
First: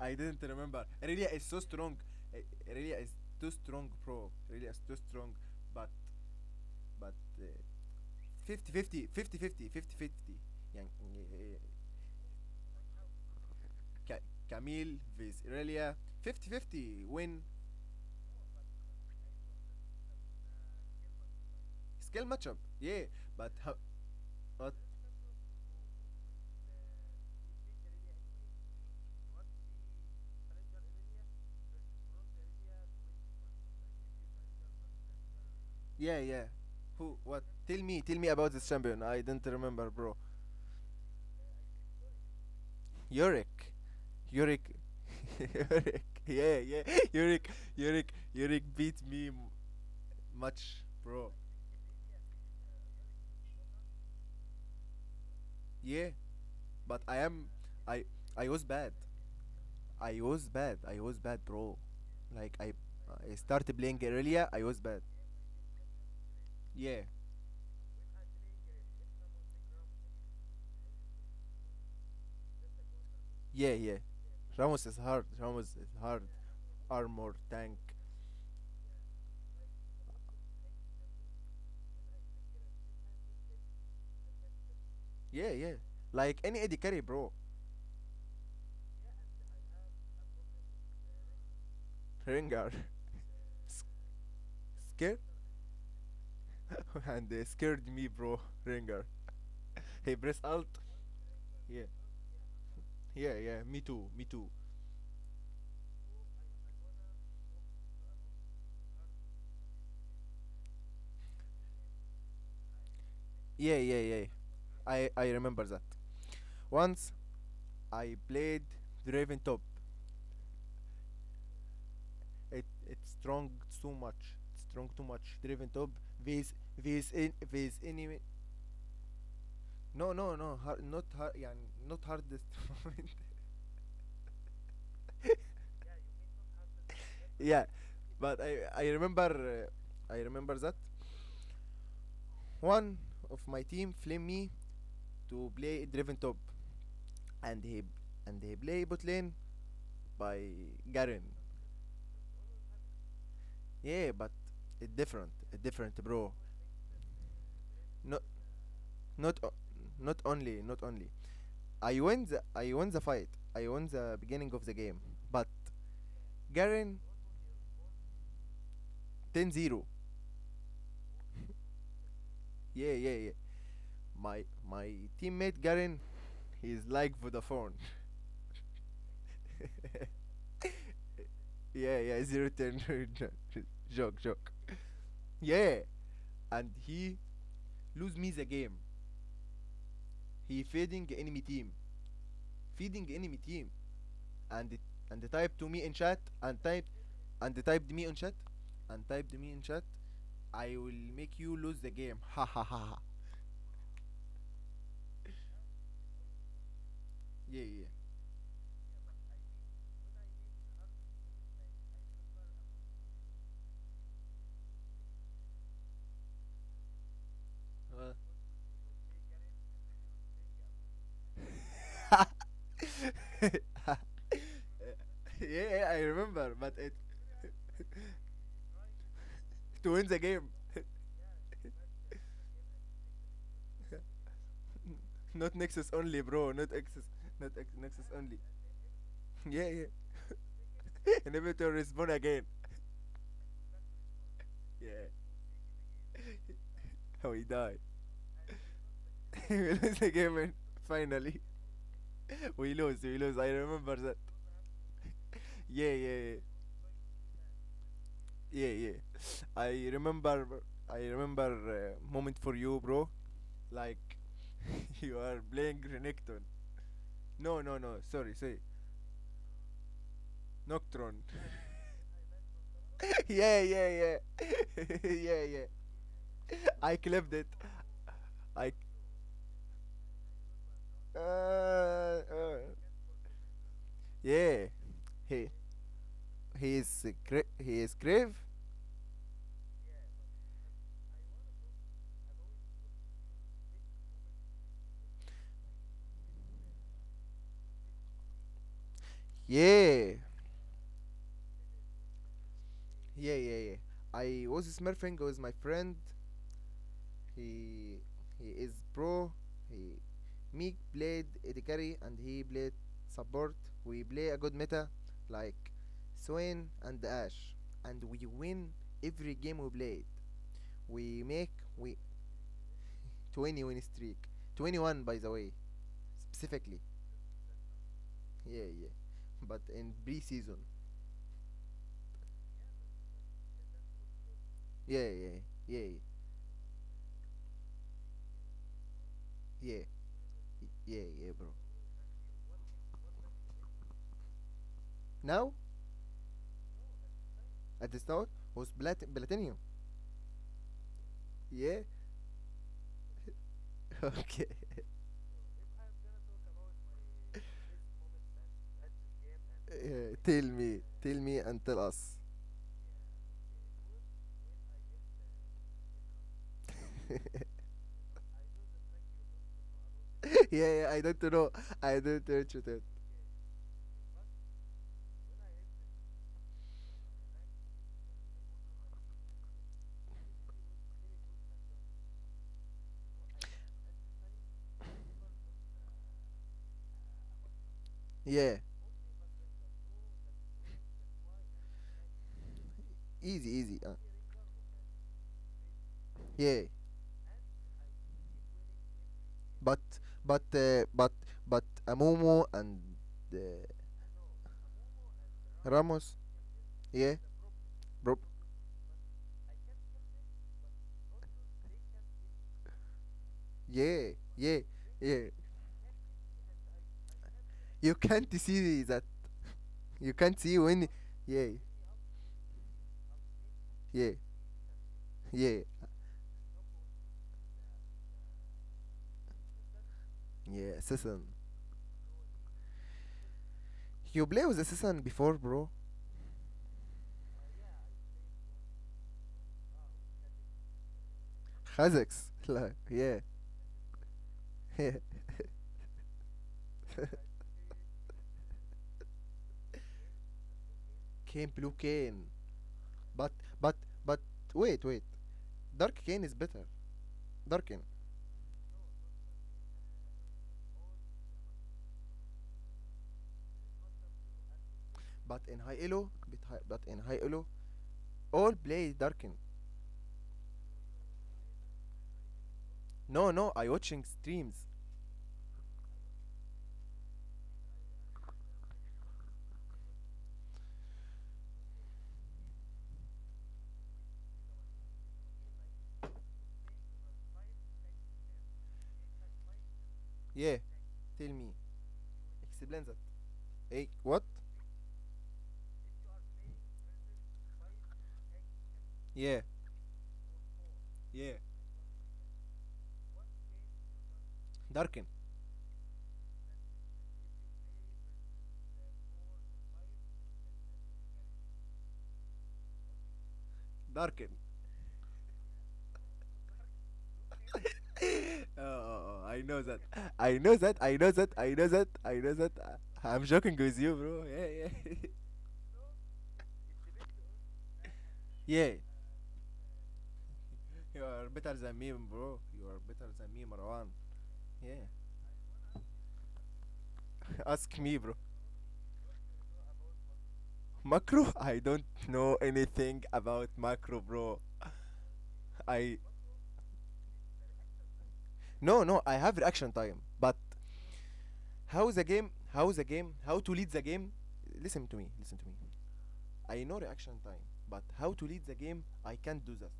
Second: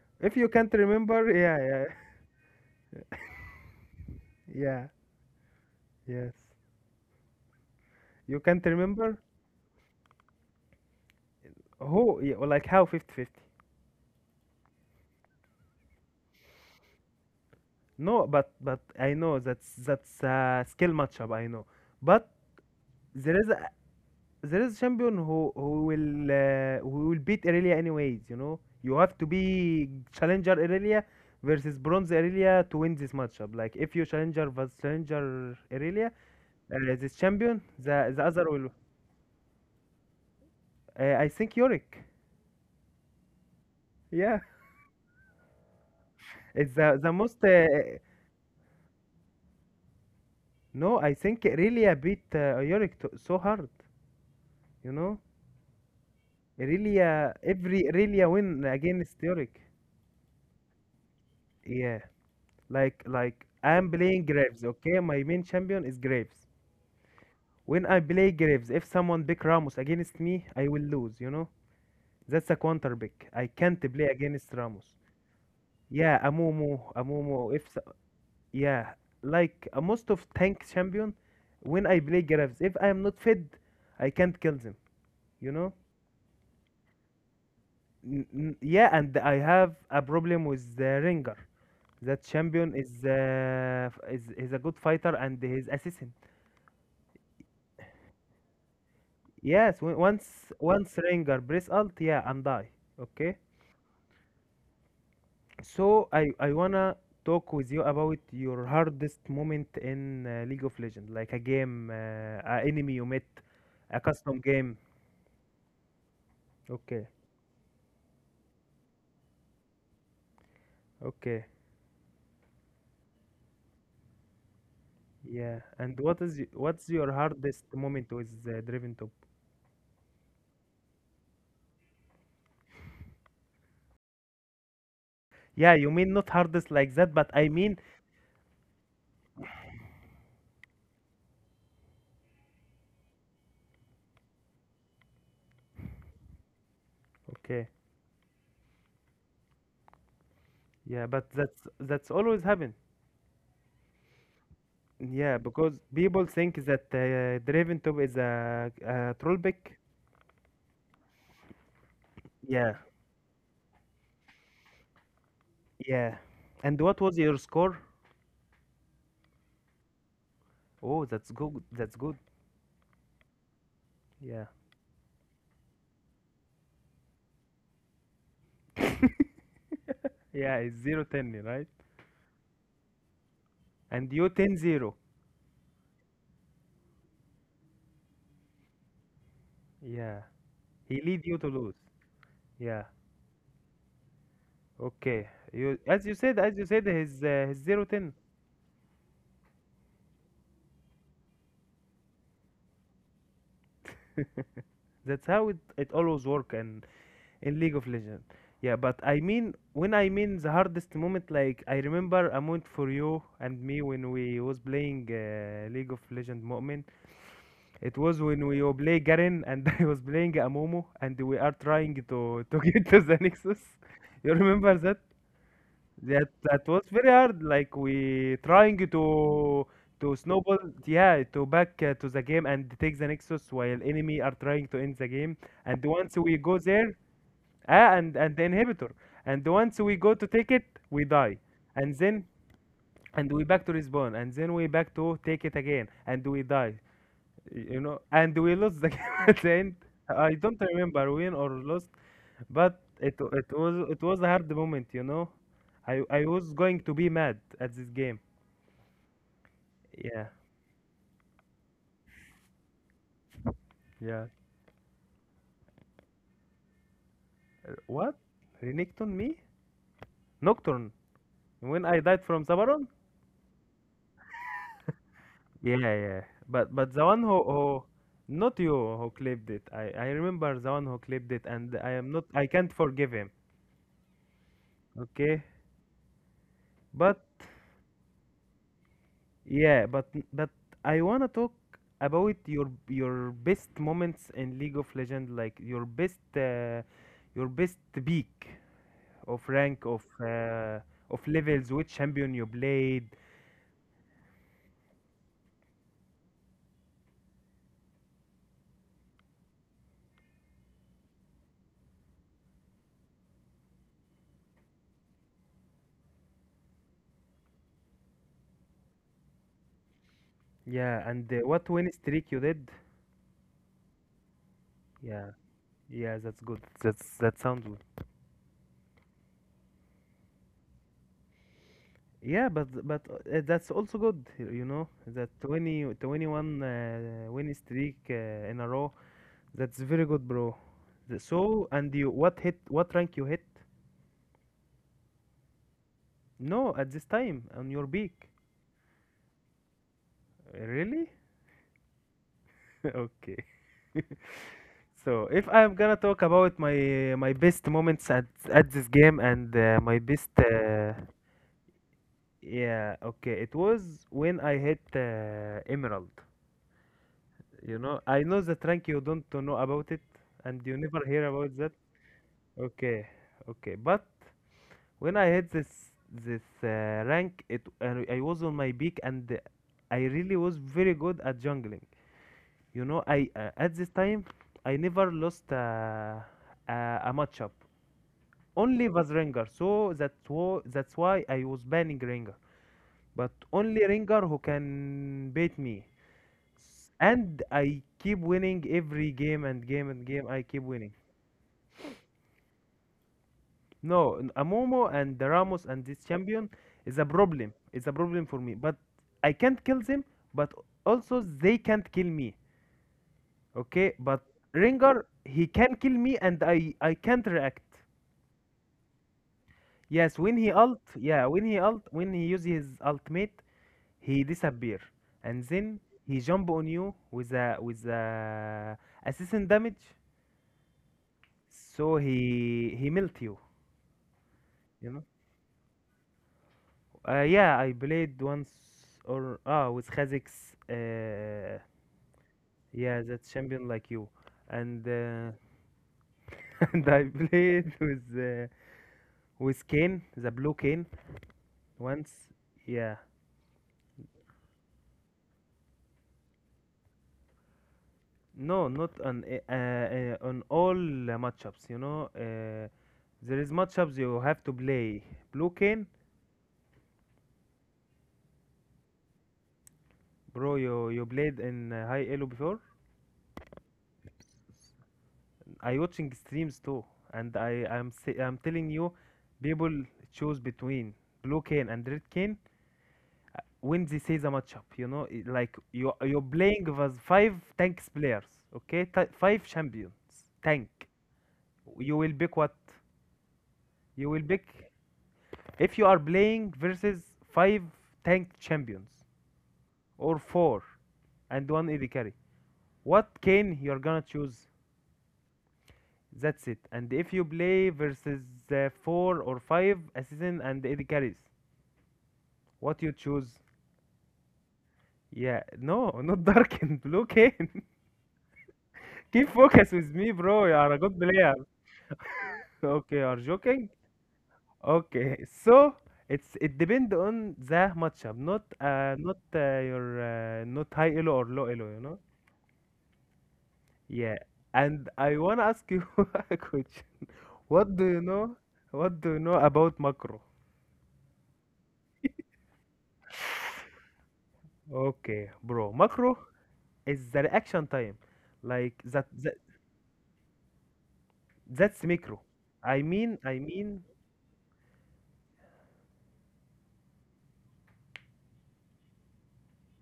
Speaker 1: I
Speaker 2: If
Speaker 1: didn't
Speaker 2: you can't
Speaker 1: remember. Aurelia
Speaker 2: remember,
Speaker 1: is
Speaker 2: yeah,
Speaker 1: so
Speaker 2: yeah,
Speaker 1: strong. Uh, Aurelia is too strong, bro. Aurelia is
Speaker 2: yeah,
Speaker 1: too strong. But
Speaker 2: yes.
Speaker 1: but uh,
Speaker 2: You can't
Speaker 1: 50-50
Speaker 2: remember
Speaker 1: 50-50 fifty 50. Yan- eh,
Speaker 2: who? Yeah, or like how 50 fifty?
Speaker 1: Camille vs Aurelia, 50 50 win
Speaker 2: No, but I know that's a skill matchup. I know,
Speaker 1: skill
Speaker 2: but
Speaker 1: matchup. Yeah,
Speaker 2: there is
Speaker 1: but how, but
Speaker 2: champion who will beat Irelia anyways. You know, you have to be challenger Irelia versus bronze Irelia to win this matchup. Like if you challenger versus challenger Irelia,
Speaker 1: yeah, yeah.
Speaker 2: this
Speaker 1: Who, what?
Speaker 2: champion,
Speaker 1: Tell me,
Speaker 2: the
Speaker 1: tell
Speaker 2: the
Speaker 1: me
Speaker 2: other
Speaker 1: about
Speaker 2: will.
Speaker 1: this champion. I didn't remember, bro.
Speaker 2: I think Yorick.
Speaker 1: Yurik,
Speaker 2: Yeah,
Speaker 1: Yurik, Yurik. Yeah,
Speaker 2: it's
Speaker 1: yeah.
Speaker 2: the the most.
Speaker 1: Yurik, Yurik, Yurik beat me much,
Speaker 2: No, I
Speaker 1: bro.
Speaker 2: think Irelia beat Yorick to, so hard. You know,
Speaker 1: Yeah, but I
Speaker 2: Irelia
Speaker 1: am,
Speaker 2: every
Speaker 1: I
Speaker 2: Irelia
Speaker 1: I was
Speaker 2: win
Speaker 1: bad.
Speaker 2: against Yorick.
Speaker 1: I was bad. I was bad, bro.
Speaker 2: Yeah,
Speaker 1: Like I
Speaker 2: like
Speaker 1: I
Speaker 2: like I
Speaker 1: started
Speaker 2: am
Speaker 1: playing
Speaker 2: playing
Speaker 1: guerrilla. I
Speaker 2: Graves.
Speaker 1: was
Speaker 2: Okay,
Speaker 1: bad.
Speaker 2: my main champion is Graves.
Speaker 1: Yeah,
Speaker 2: When I play Graves, if someone pick Ramos against me, I will lose, you know? That's a counter pick. I
Speaker 1: yeah,
Speaker 2: can't
Speaker 1: yeah.
Speaker 2: play against
Speaker 1: Ramos
Speaker 2: Ramos.
Speaker 1: is hard. Ramos is
Speaker 2: Yeah,
Speaker 1: hard.
Speaker 2: Amumu,
Speaker 1: Armor
Speaker 2: Amumu, if
Speaker 1: tank.
Speaker 2: so, yeah, like most of tank champion, when I play Graves, if I am not fed, I can't kill them,
Speaker 1: Yeah,
Speaker 2: you know?
Speaker 1: yeah. Like any Eddie Carry, bro.
Speaker 2: Yeah, and I have a problem with the Ringer. That champion
Speaker 1: Rengar.
Speaker 2: is
Speaker 1: S-
Speaker 2: a good fighter
Speaker 1: Scared
Speaker 2: and his assistant.
Speaker 1: and they scared me, bro. Rengar.
Speaker 2: Yes, w-
Speaker 1: Hey, press
Speaker 2: once
Speaker 1: alt.
Speaker 2: once Ringer press
Speaker 1: Yeah,
Speaker 2: alt, yeah, and die.
Speaker 1: yeah,
Speaker 2: Okay.
Speaker 1: yeah. Me too. Me too.
Speaker 2: So I wanna talk with you about your hardest moment in League of Legends, like a game, a enemy you met,
Speaker 1: Yeah,
Speaker 2: a
Speaker 1: yeah, yeah.
Speaker 2: custom game.
Speaker 1: I remember that.
Speaker 2: Okay,
Speaker 1: Once I played Draven top.
Speaker 2: okay,
Speaker 1: It's strong, too much strong, too much
Speaker 2: yeah.
Speaker 1: driven top
Speaker 2: And
Speaker 1: with
Speaker 2: what's
Speaker 1: with
Speaker 2: your
Speaker 1: in
Speaker 2: hardest
Speaker 1: with
Speaker 2: moment
Speaker 1: enemy.
Speaker 2: with Draven Top?
Speaker 1: No, no, no, hard, not hard, يعني not hardest moment.
Speaker 2: Yeah, you mean not hardest like that, but I
Speaker 1: Yeah,
Speaker 2: mean,
Speaker 1: but I remember that one of my team flame me to play driven top,
Speaker 2: okay,
Speaker 1: and he and he play bot lane by
Speaker 2: yeah, but
Speaker 1: Garen.
Speaker 2: that's always happen.
Speaker 1: Yeah, but it different,
Speaker 2: Yeah, because people
Speaker 1: bro.
Speaker 2: think that Draven Top is
Speaker 1: not
Speaker 2: a troll
Speaker 1: not o-
Speaker 2: pick.
Speaker 1: Not only, I win the,
Speaker 2: Yeah,
Speaker 1: fight. I win the beginning of the game. But
Speaker 2: yeah. And what
Speaker 1: Garen
Speaker 2: was your score?
Speaker 1: 10-0.
Speaker 2: Oh, that's good. That's good.
Speaker 1: Yeah, yeah, yeah.
Speaker 2: Yeah.
Speaker 1: My my teammate Garen, he's like Vodafone.
Speaker 2: Yeah, it's 0-10 10, right?
Speaker 1: Yeah, yeah, 0-10
Speaker 2: And
Speaker 1: joke,
Speaker 2: you
Speaker 1: joke.
Speaker 2: 10-0.
Speaker 1: Yeah, and he lose me the game.
Speaker 2: Yeah.
Speaker 1: He
Speaker 2: He lead you to lose. Yeah.
Speaker 1: feeding enemy team, and it, and
Speaker 2: Okay.
Speaker 1: they type to
Speaker 2: You
Speaker 1: me in
Speaker 2: as you
Speaker 1: chat
Speaker 2: said, as
Speaker 1: and
Speaker 2: you said,
Speaker 1: type
Speaker 2: his
Speaker 1: and they
Speaker 2: zero
Speaker 1: typed me
Speaker 2: ten.
Speaker 1: in chat, and typed me in chat. I will make you lose the game. Ha ha ha ha.
Speaker 2: That's how it always work and in
Speaker 1: Yeah,
Speaker 2: League of
Speaker 1: yeah.
Speaker 2: Legends. Yeah, but I mean when the hardest moment, like I remember a moment for you and me when we was playing League of Legends moment. It
Speaker 1: Uh,
Speaker 2: was when we were play Garen and I was playing Amumu and we are trying to get to the Nexus. You remember that?
Speaker 1: yeah, I
Speaker 2: That
Speaker 1: remember,
Speaker 2: that
Speaker 1: but
Speaker 2: was
Speaker 1: it,
Speaker 2: very hard. Like we trying to
Speaker 1: to win
Speaker 2: to
Speaker 1: the game.
Speaker 2: snowball, yeah, to back to the game and take the Nexus while enemy are trying to end the game.
Speaker 1: Not
Speaker 2: And
Speaker 1: Nexus
Speaker 2: once
Speaker 1: only,
Speaker 2: we
Speaker 1: bro.
Speaker 2: go
Speaker 1: Not
Speaker 2: there,
Speaker 1: Nexus, not X, Nexus
Speaker 2: and
Speaker 1: only.
Speaker 2: the inhibitor. And once
Speaker 1: Yeah,
Speaker 2: we go to take it, we
Speaker 1: yeah.
Speaker 2: die.
Speaker 1: Inhibitor is
Speaker 2: And
Speaker 1: born
Speaker 2: then
Speaker 1: again.
Speaker 2: and we back to respawn. And then we back
Speaker 1: Yeah.
Speaker 2: to take it again, and we die.
Speaker 1: How he died.
Speaker 2: You know, and we lost the game at the
Speaker 1: We
Speaker 2: end.
Speaker 1: lose the
Speaker 2: I
Speaker 1: game, and
Speaker 2: don't remember win
Speaker 1: finally.
Speaker 2: or lost,
Speaker 1: We
Speaker 2: but
Speaker 1: lose,
Speaker 2: it
Speaker 1: we lose.
Speaker 2: it
Speaker 1: I
Speaker 2: was
Speaker 1: remember
Speaker 2: it
Speaker 1: that.
Speaker 2: was a hard moment, you know.
Speaker 1: Yeah,
Speaker 2: I
Speaker 1: yeah,
Speaker 2: I
Speaker 1: yeah,
Speaker 2: was going to be mad at this game.
Speaker 1: yeah, yeah. I
Speaker 2: Yeah,
Speaker 1: remember, moment for you, bro. Like
Speaker 2: yeah.
Speaker 1: you are playing Renekton. No, no, no.
Speaker 2: What?
Speaker 1: Sorry, sorry.
Speaker 2: Renekton me? Nocturne.
Speaker 1: Nocturne.
Speaker 2: When I died from Sabaron?
Speaker 1: Yeah, yeah, yeah. Yeah, yeah.
Speaker 2: Yeah, yeah. But
Speaker 1: I
Speaker 2: the one
Speaker 1: clipped
Speaker 2: who,
Speaker 1: it.
Speaker 2: who not you
Speaker 1: I.
Speaker 2: who clipped it. I remember the one who clipped it,
Speaker 1: Uh,
Speaker 2: and I am not. I
Speaker 1: uh.
Speaker 2: can't forgive him.
Speaker 1: Yeah.
Speaker 2: Okay.
Speaker 1: He he is uh,
Speaker 2: But,
Speaker 1: gra- he is grave.
Speaker 2: yeah, but I wanna talk about your best moments in League of Legends, like your best peak of rank
Speaker 1: Yeah.
Speaker 2: of levels, which champion you played,
Speaker 1: Yeah, yeah, yeah. I was smurfing with my friend. He he is pro. He Meek played AD carry, and he played support. We play a good meta like Swain and Ash, and we win every game we played.
Speaker 2: yeah,
Speaker 1: We
Speaker 2: and
Speaker 1: make
Speaker 2: what win
Speaker 1: we
Speaker 2: streak you did.
Speaker 1: 20 win streak, 21 by
Speaker 2: Yeah,
Speaker 1: the way,
Speaker 2: yeah, that's good.
Speaker 1: specifically.
Speaker 2: That sounds good.
Speaker 1: Yeah, yeah. But in pre-season,
Speaker 2: Yeah, but that's also good, you know,
Speaker 1: yeah,
Speaker 2: that
Speaker 1: yeah,
Speaker 2: twenty
Speaker 1: yeah,
Speaker 2: twenty one 21 win streak in a row. That's
Speaker 1: yeah,
Speaker 2: very good, bro.
Speaker 1: yeah, yeah, bro.
Speaker 2: So, and you, what rank you hit?
Speaker 1: Now,
Speaker 2: No, at this time on your
Speaker 1: at this
Speaker 2: beak.
Speaker 1: note was platinum.
Speaker 2: Really?
Speaker 1: Yeah.
Speaker 2: Okay.
Speaker 1: Okay.
Speaker 2: So if I'm gonna talk about my best moments at this game and my
Speaker 1: Yeah,
Speaker 2: best
Speaker 1: tell me and tell us.
Speaker 2: yeah, okay, it was when I hit Emerald. You know, I know the rank you don't know about it, and you
Speaker 1: Yeah, yeah, I
Speaker 2: never
Speaker 1: don't
Speaker 2: hear
Speaker 1: know.
Speaker 2: about that.
Speaker 1: I don't know to that.
Speaker 2: Okay, okay. But when I hit this this rank, I was on my peak and I really was very good at jungling. You know, I at this time I never lost a matchup.
Speaker 1: Yeah,
Speaker 2: Only was Ringer, so that's why I was banning Ringer. But
Speaker 1: easy, easy.
Speaker 2: only Ringer who can beat me,
Speaker 1: Yeah,
Speaker 2: and I keep winning every game and
Speaker 1: but
Speaker 2: game and game. I
Speaker 1: but
Speaker 2: keep
Speaker 1: uh,
Speaker 2: winning.
Speaker 1: but but Amumu and uh,
Speaker 2: No, Amomo and the Ramos and this
Speaker 1: Ramos.
Speaker 2: champion is a
Speaker 1: Yeah,
Speaker 2: problem. It's a
Speaker 1: bro.
Speaker 2: problem for me. But I can't kill them. But also they can't kill me. Okay,
Speaker 1: Yeah,
Speaker 2: but
Speaker 1: yeah,
Speaker 2: Rengar,
Speaker 1: yeah.
Speaker 2: he can kill me and I can't react.
Speaker 1: You can't see that. You
Speaker 2: Yes,
Speaker 1: can't see when. Yeah,
Speaker 2: when he uses his ultimate,
Speaker 1: yeah,
Speaker 2: he disappear, and
Speaker 1: yeah,
Speaker 2: then he jump on you with a assassin damage,
Speaker 1: yeah. Season.
Speaker 2: so he melt you,
Speaker 1: You play with the
Speaker 2: you
Speaker 1: season
Speaker 2: know.
Speaker 1: before, bro.
Speaker 2: Yeah, I played once or with Kha'Zix,
Speaker 1: Khazaks. Like,
Speaker 2: yeah,
Speaker 1: yeah,
Speaker 2: that champion like you, and
Speaker 1: yeah.
Speaker 2: and I played with with Kane, the blue Kane.
Speaker 1: Came blue
Speaker 2: Once,
Speaker 1: cane.
Speaker 2: yeah,
Speaker 1: But but but wait, wait. Dark Kane is better. Darken.
Speaker 2: no, not on on all matchups. You know, there is matchups you have to play.
Speaker 1: But
Speaker 2: Blue
Speaker 1: in High
Speaker 2: Cane,
Speaker 1: Elo, but in High Elo, all play Darken.
Speaker 2: bro, you played in high elo before.
Speaker 1: No, I watching streams.
Speaker 2: I watching streams too, and I'm telling you, people choose between Blue Cane and Red Cane when they say the matchup. You know, like you're playing with five tanks players, okay, five champions
Speaker 1: Yeah.
Speaker 2: tank.
Speaker 1: Tell me.
Speaker 2: You will pick what?
Speaker 1: Explain that. Hey,
Speaker 2: You will
Speaker 1: what?
Speaker 2: pick. If you are playing versus five tank champions
Speaker 1: Yeah.
Speaker 2: or four
Speaker 1: Yeah,
Speaker 2: and one AD carry, what cane you're gonna choose?
Speaker 1: Darken.
Speaker 2: That's it. And if you play versus four or five assassin and AD carries, what you choose?
Speaker 1: Darken.
Speaker 2: Yeah, no, not Darken, Blue Cane.
Speaker 1: oh, oh, oh,
Speaker 2: Keep
Speaker 1: I know
Speaker 2: focus
Speaker 1: that.
Speaker 2: with me,
Speaker 1: I
Speaker 2: bro. You
Speaker 1: know
Speaker 2: are
Speaker 1: that.
Speaker 2: a good
Speaker 1: I know that.
Speaker 2: player.
Speaker 1: I know that. I know that. I-
Speaker 2: Okay, you are
Speaker 1: I'm joking
Speaker 2: joking?
Speaker 1: with you, bro. Yeah, yeah.
Speaker 2: Okay, so it depends on the matchup,
Speaker 1: Yeah.
Speaker 2: not high
Speaker 1: You
Speaker 2: elo or
Speaker 1: are
Speaker 2: low
Speaker 1: better
Speaker 2: elo,
Speaker 1: than
Speaker 2: you
Speaker 1: me,
Speaker 2: know.
Speaker 1: bro. You are better than me, Marwan.
Speaker 2: Yeah,
Speaker 1: Yeah.
Speaker 2: and I wanna ask you a question. What
Speaker 1: Ask
Speaker 2: do
Speaker 1: me,
Speaker 2: you
Speaker 1: bro.
Speaker 2: know? What do you know about macro?
Speaker 1: Macro? I don't know anything about macro, bro.
Speaker 2: Okay, bro.
Speaker 1: I
Speaker 2: Macro is the reaction time. Like
Speaker 1: no no.
Speaker 2: that,
Speaker 1: I
Speaker 2: that
Speaker 1: have reaction time, but
Speaker 2: that's
Speaker 1: how the
Speaker 2: micro.
Speaker 1: game? How
Speaker 2: I
Speaker 1: the game?
Speaker 2: mean, I
Speaker 1: How to lead
Speaker 2: mean,
Speaker 1: the game? Listen to me. Listen to me. I know reaction time, but how to lead the game? I can't do that.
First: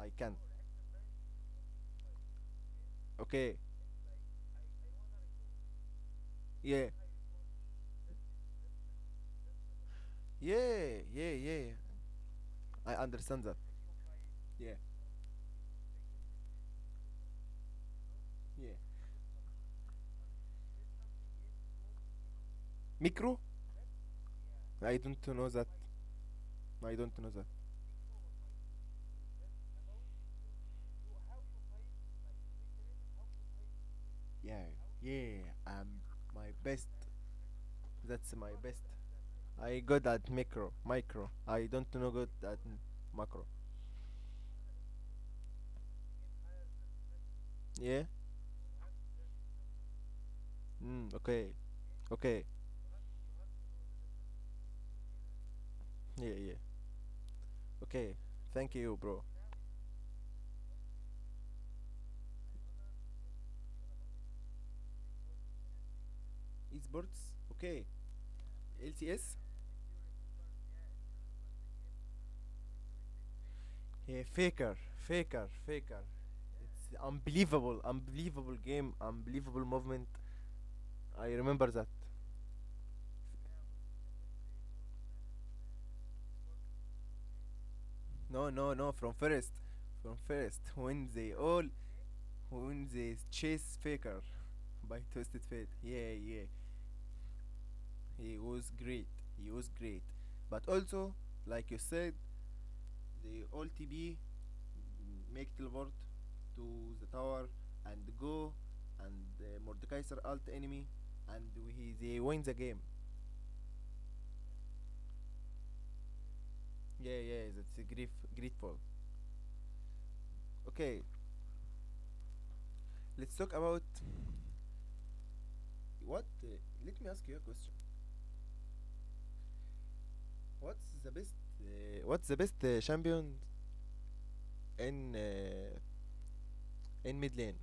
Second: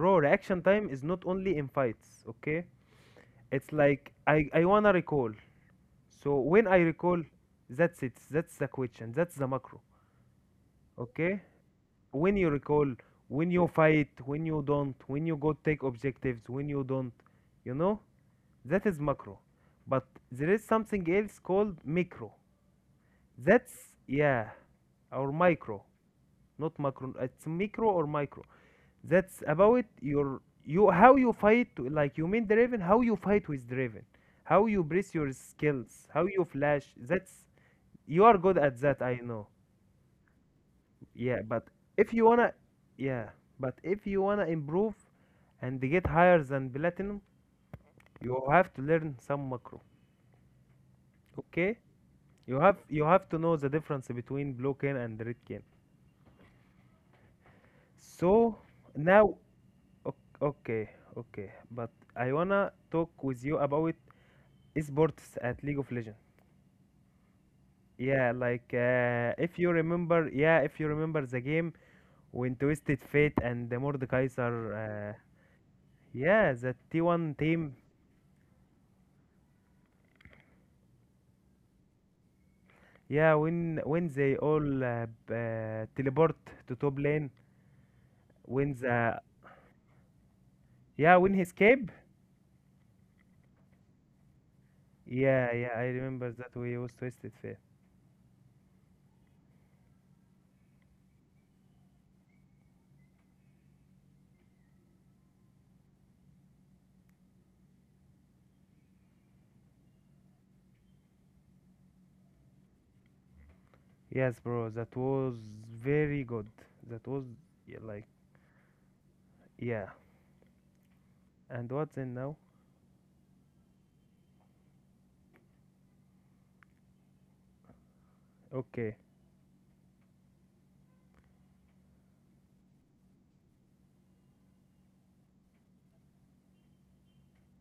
Speaker 1: I can't.
Speaker 2: reaction time is not only in fights, okay?
Speaker 1: Okay.
Speaker 2: It's like I wanna recall. So when I
Speaker 1: Yeah.
Speaker 2: recall, that's it. That's the question. That's the macro.
Speaker 1: Yeah. Yeah.
Speaker 2: Okay?
Speaker 1: Yeah.
Speaker 2: When you recall,
Speaker 1: I understand
Speaker 2: when
Speaker 1: that.
Speaker 2: you fight, when you
Speaker 1: Yeah.
Speaker 2: don't, when you go take objectives, when you don't, you know,
Speaker 1: Yeah.
Speaker 2: that is macro. But there is something else called micro.
Speaker 1: Micro?
Speaker 2: That's, yeah,
Speaker 1: I don't
Speaker 2: or
Speaker 1: know that.
Speaker 2: micro, not
Speaker 1: I
Speaker 2: macro.
Speaker 1: don't know
Speaker 2: It's
Speaker 1: that.
Speaker 2: micro or micro. That's about how you fight, like you mean Draven, how you fight with Draven, how
Speaker 1: Yeah.
Speaker 2: you brace your
Speaker 1: Yeah. I'm
Speaker 2: skills, how you
Speaker 1: my
Speaker 2: flash.
Speaker 1: best.
Speaker 2: That's, you
Speaker 1: That's
Speaker 2: are
Speaker 1: my
Speaker 2: good at
Speaker 1: best.
Speaker 2: that, I know.
Speaker 1: I good at micro, micro.
Speaker 2: Yeah,
Speaker 1: I don't know
Speaker 2: if you
Speaker 1: good
Speaker 2: wanna,
Speaker 1: at
Speaker 2: yeah,
Speaker 1: macro.
Speaker 2: but if you wanna improve and get higher than platinum,
Speaker 1: Yeah.
Speaker 2: you have to learn some macro.
Speaker 1: Mm, okay.
Speaker 2: Okay?
Speaker 1: Okay.
Speaker 2: You have to know the difference between blue cane and red cane.
Speaker 1: Yeah. Yeah. Okay.
Speaker 2: So
Speaker 1: Thank you, bro.
Speaker 2: now, o- okay, okay, but I wanna talk with you about esports at League of Legends.
Speaker 1: Esports? Okay.
Speaker 2: Yeah, like
Speaker 1: LCS?
Speaker 2: if you remember the game when Twisted Fate and the
Speaker 1: Yeah,
Speaker 2: Mordekaiser,
Speaker 1: faker.
Speaker 2: yeah, the
Speaker 1: It's
Speaker 2: T1 team.
Speaker 1: unbelievable game, unbelievable movement. I remember that.
Speaker 2: Yeah, when they all teleport to top lane,
Speaker 1: No, no,
Speaker 2: when
Speaker 1: no. From
Speaker 2: the
Speaker 1: first. From first. When
Speaker 2: yeah
Speaker 1: they
Speaker 2: when he
Speaker 1: all.
Speaker 2: escape,
Speaker 1: When they chase Faker by Twisted
Speaker 2: yeah,
Speaker 1: Fate.
Speaker 2: yeah, I
Speaker 1: Yeah,
Speaker 2: remember
Speaker 1: yeah.
Speaker 2: that we was twisted fair.
Speaker 1: He was great. He was great. But also, like you said, the OLTB make teleport to the tower and go and Mordekaiser alt enemy and they win the game.
Speaker 2: Yes, bro, that was very good. That
Speaker 1: Yeah,
Speaker 2: was,
Speaker 1: yeah, that's
Speaker 2: yeah,
Speaker 1: a
Speaker 2: like,
Speaker 1: grief, grateful.
Speaker 2: yeah.
Speaker 1: Okay,
Speaker 2: And what's in now?
Speaker 1: let's talk about what. Let me ask you a question.
Speaker 2: Okay,
Speaker 1: What's the best? What's the best champion in uh, in mid lane?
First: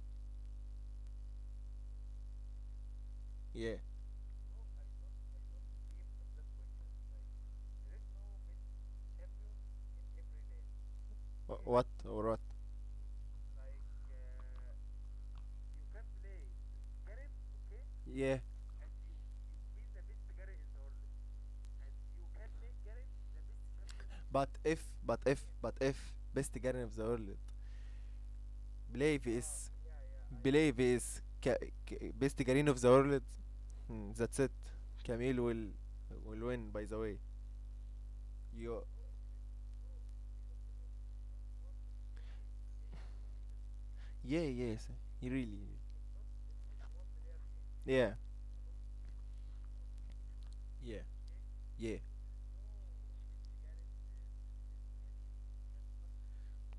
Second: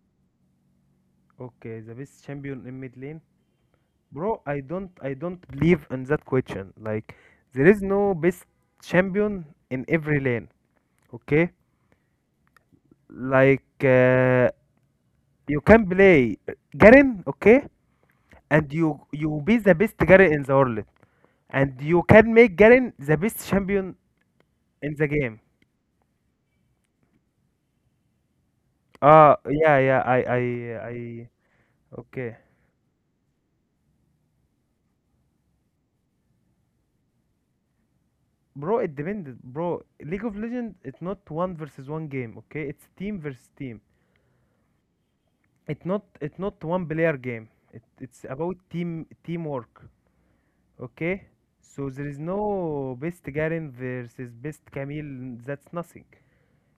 Speaker 2: okay, the best champion in mid lane,
Speaker 1: Yeah.
Speaker 2: bro. I don't believe in that question. Like there is no best champion in every lane. Okay,
Speaker 1: What or what?
Speaker 2: like you can play Garen, okay,
Speaker 1: Yeah.
Speaker 2: and you be the best Garen in the world, and you can make Garen the best champion
Speaker 1: But if,
Speaker 2: in the
Speaker 1: but
Speaker 2: game.
Speaker 1: if, but if best guardian of the world believe is
Speaker 2: Yeah, yeah,
Speaker 1: believe is
Speaker 2: I,
Speaker 1: Ca- Ca-
Speaker 2: okay.
Speaker 1: best guardian of the world, hmm, that's it. Camille will win by the way.
Speaker 2: Bro,
Speaker 1: You,
Speaker 2: it depends, bro. League of Legends, it's not one versus one game, okay? It's team versus team.
Speaker 1: yeah, yes, you really,
Speaker 2: It's not one player game. It,
Speaker 1: yeah,
Speaker 2: it's about team, teamwork,
Speaker 1: yeah,
Speaker 2: okay? So
Speaker 1: yeah,
Speaker 2: there is no best Garen versus best Camille. That's nothing.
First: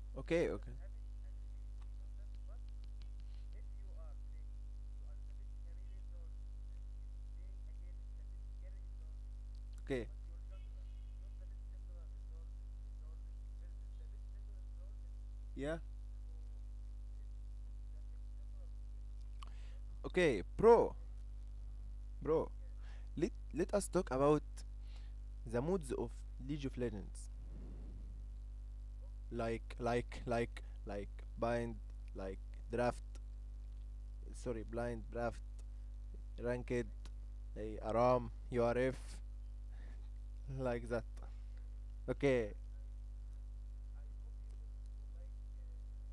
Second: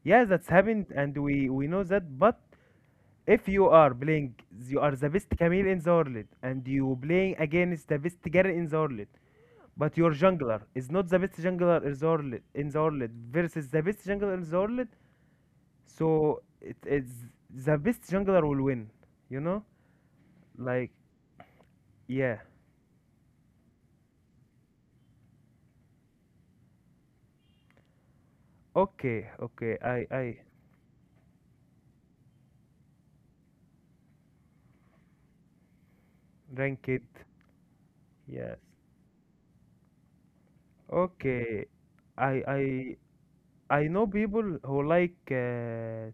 Speaker 2: Yeah, that's
Speaker 1: okay, okay,
Speaker 2: happened, and we know that, but if you are playing, you are the best Camille in the world, and you playing against the best Garen in the world, but
Speaker 1: okay,
Speaker 2: your jungler is not the best jungler in the world, versus the best jungler in the world,
Speaker 1: yeah,
Speaker 2: so it's the best jungler will win. You know,
Speaker 1: okay,
Speaker 2: like,
Speaker 1: bro,
Speaker 2: yeah,
Speaker 1: bro, let us talk about the moods of League of Legends,
Speaker 2: okay,
Speaker 1: like
Speaker 2: okay, I
Speaker 1: like
Speaker 2: I
Speaker 1: like like bind, like draft, sorry blind draft, Ranked,
Speaker 2: rank it.
Speaker 1: a Aram,
Speaker 2: Yes,
Speaker 1: URF, like that.
Speaker 2: okay, I
Speaker 1: Okay,
Speaker 2: I I know people who like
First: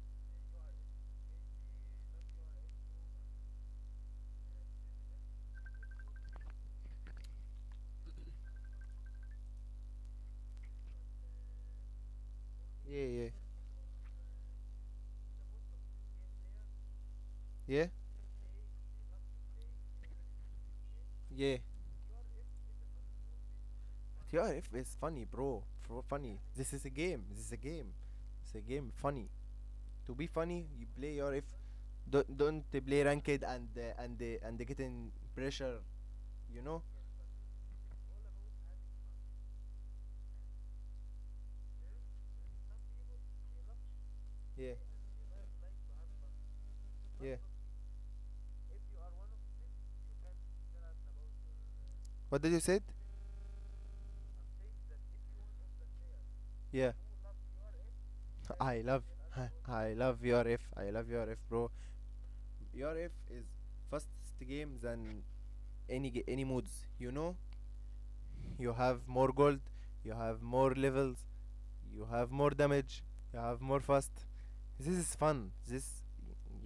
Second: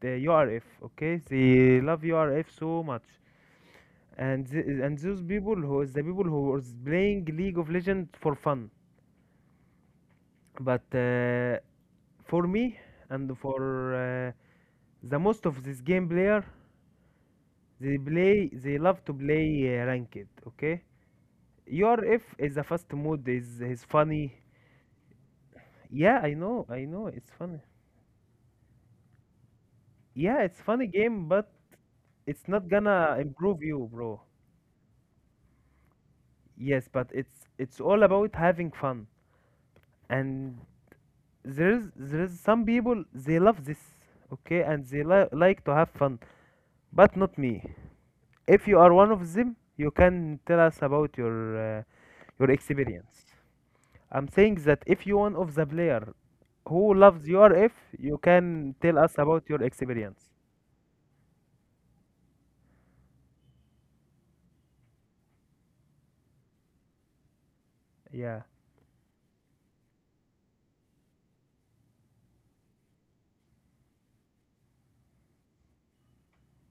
Speaker 2: the URF. Okay, they love URF so much. And those people who is the people who was playing League of Legends for fun. But for me
Speaker 1: yeah, yeah.
Speaker 2: and for the most of this game player,
Speaker 1: Yeah?
Speaker 2: they love to play ranked. Okay,
Speaker 1: Yeah.
Speaker 2: URF is a fast mode. Is funny.
Speaker 1: URF is funny, bro. Fro-
Speaker 2: Yeah,
Speaker 1: funny. This
Speaker 2: I
Speaker 1: is a
Speaker 2: know, it's
Speaker 1: game. This is
Speaker 2: funny.
Speaker 1: a game. It's a game. Funny. To be
Speaker 2: Yeah, it's
Speaker 1: funny,
Speaker 2: funny
Speaker 1: you play
Speaker 2: game,
Speaker 1: URF.
Speaker 2: but
Speaker 1: Don't
Speaker 2: it's not
Speaker 1: don't play
Speaker 2: gonna
Speaker 1: ranked
Speaker 2: improve
Speaker 1: and
Speaker 2: you, bro.
Speaker 1: getting pressure. You know.
Speaker 2: Yes, but it's all about having fun. And there's some people they love this, okay,
Speaker 1: Yeah.
Speaker 2: and they like to have fun, but not
Speaker 1: Yeah.
Speaker 2: me. If you are one of them, you can tell us about
Speaker 1: What
Speaker 2: your
Speaker 1: did you say?
Speaker 2: experience. I'm saying that if you one of the player who
Speaker 1: Yeah,
Speaker 2: loves your F, you can
Speaker 1: I
Speaker 2: tell
Speaker 1: love,
Speaker 2: us about your
Speaker 1: I love
Speaker 2: experience.
Speaker 1: URF. I love URF, bro. URF is fastest game than any any moods, you know,
Speaker 2: Yeah,
Speaker 1: you have more gold, you have more levels, you have more damage, you have more fast, this is fun, this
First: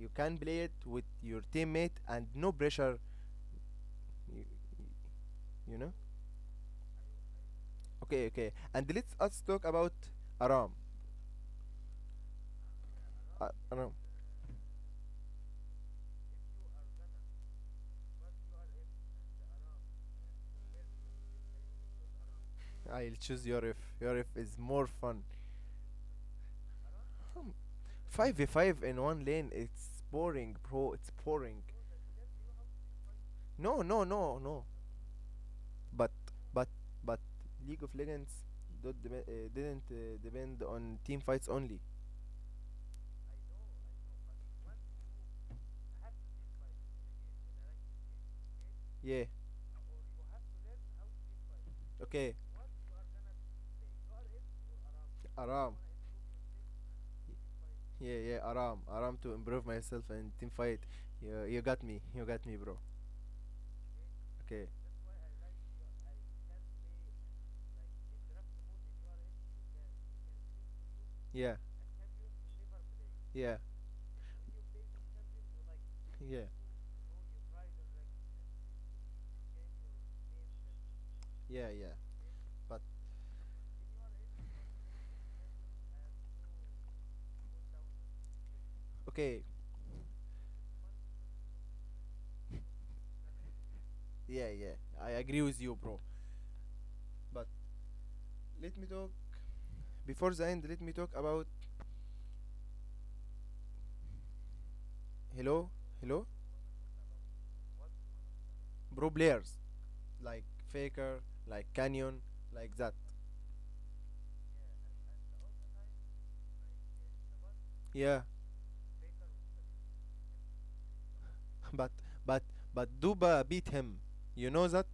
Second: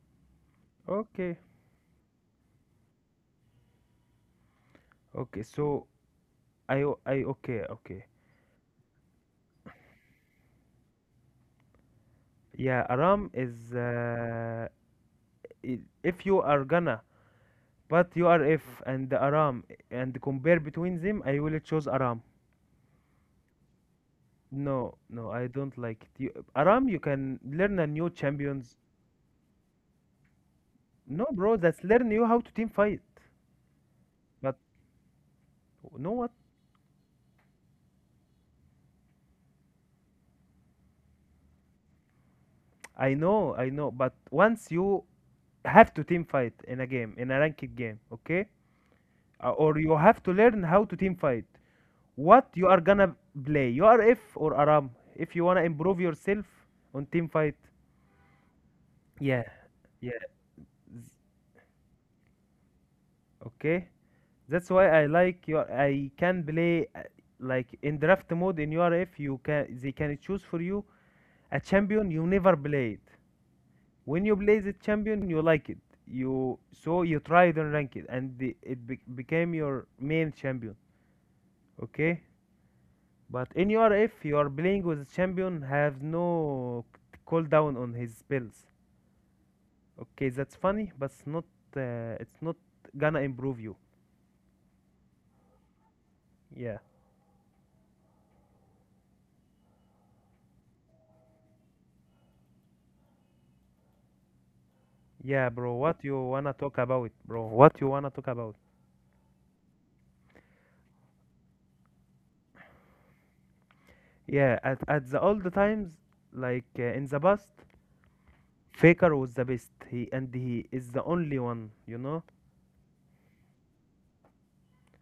Speaker 1: you can play it with
Speaker 2: okay,
Speaker 1: your teammate and no pressure. you,
Speaker 2: okay, so
Speaker 1: you know.
Speaker 2: I o- I okay okay
Speaker 1: Okay, okay, and let's us talk about aram.
Speaker 2: yeah, Aram is
Speaker 1: Aram.
Speaker 2: if you are gonna but URF and Aram and compare between them I will choose Aram.
Speaker 1: I'll choose yorif. Yorif is more
Speaker 2: No,
Speaker 1: fun.
Speaker 2: no, I don't like it. You, Aram, you can learn a new champions.
Speaker 1: 5v5 in one lane, it's boring bro, it's
Speaker 2: No, bro,
Speaker 1: boring.
Speaker 2: that's learn you how to team fight.
Speaker 1: no no no
Speaker 2: But
Speaker 1: no
Speaker 2: you
Speaker 1: But
Speaker 2: know what?
Speaker 1: but but League of Legends don't deme- didn't depend on team fights only.
Speaker 2: I know, I know. But once you have to team fight in a game, in a ranked game, okay?
Speaker 1: Yeah.
Speaker 2: Or you have to learn how to team fight.
Speaker 1: Okay.
Speaker 2: What you are gonna play? You are F or Aram. If you wanna
Speaker 1: Aram.
Speaker 2: improve yourself on team fight,
Speaker 1: Yeah, yeah. Aram. Aram to
Speaker 2: yeah,
Speaker 1: improve myself
Speaker 2: yeah,
Speaker 1: and team fight. You got me. You got me, bro.
Speaker 2: okay.
Speaker 1: Okay.
Speaker 2: That's why I like your I can play like in draft mode in your F. You can they can choose for you
Speaker 1: Yeah.
Speaker 2: a champion you never played.
Speaker 1: Yeah.
Speaker 2: When you play the champion you like it.
Speaker 1: Yeah.
Speaker 2: You so you tried and rank it, and the, it be, became your main champion.
Speaker 1: Yeah. Yeah.
Speaker 2: Okay?
Speaker 1: But
Speaker 2: But in your F, you are playing with a champion have no cooldown on his spells.
Speaker 1: okay.
Speaker 2: Okay, that's funny, but it's not gonna improve you.
Speaker 1: Yeah. Yeah. I agree with you, bro.
Speaker 2: Yeah.
Speaker 1: But let me talk before the end. Let me talk about
Speaker 2: Yeah, bro,
Speaker 1: hello,
Speaker 2: what you
Speaker 1: hello,
Speaker 2: wanna talk about, bro? What you wanna talk about?
Speaker 1: bro players like Faker, like Canyon, like that.
Speaker 2: Yeah, at the old times, like in the past,
Speaker 1: Yeah,
Speaker 2: Faker was the best. He and he is the only one, you
Speaker 1: but
Speaker 2: know.
Speaker 1: but but Duba beat him. You know that?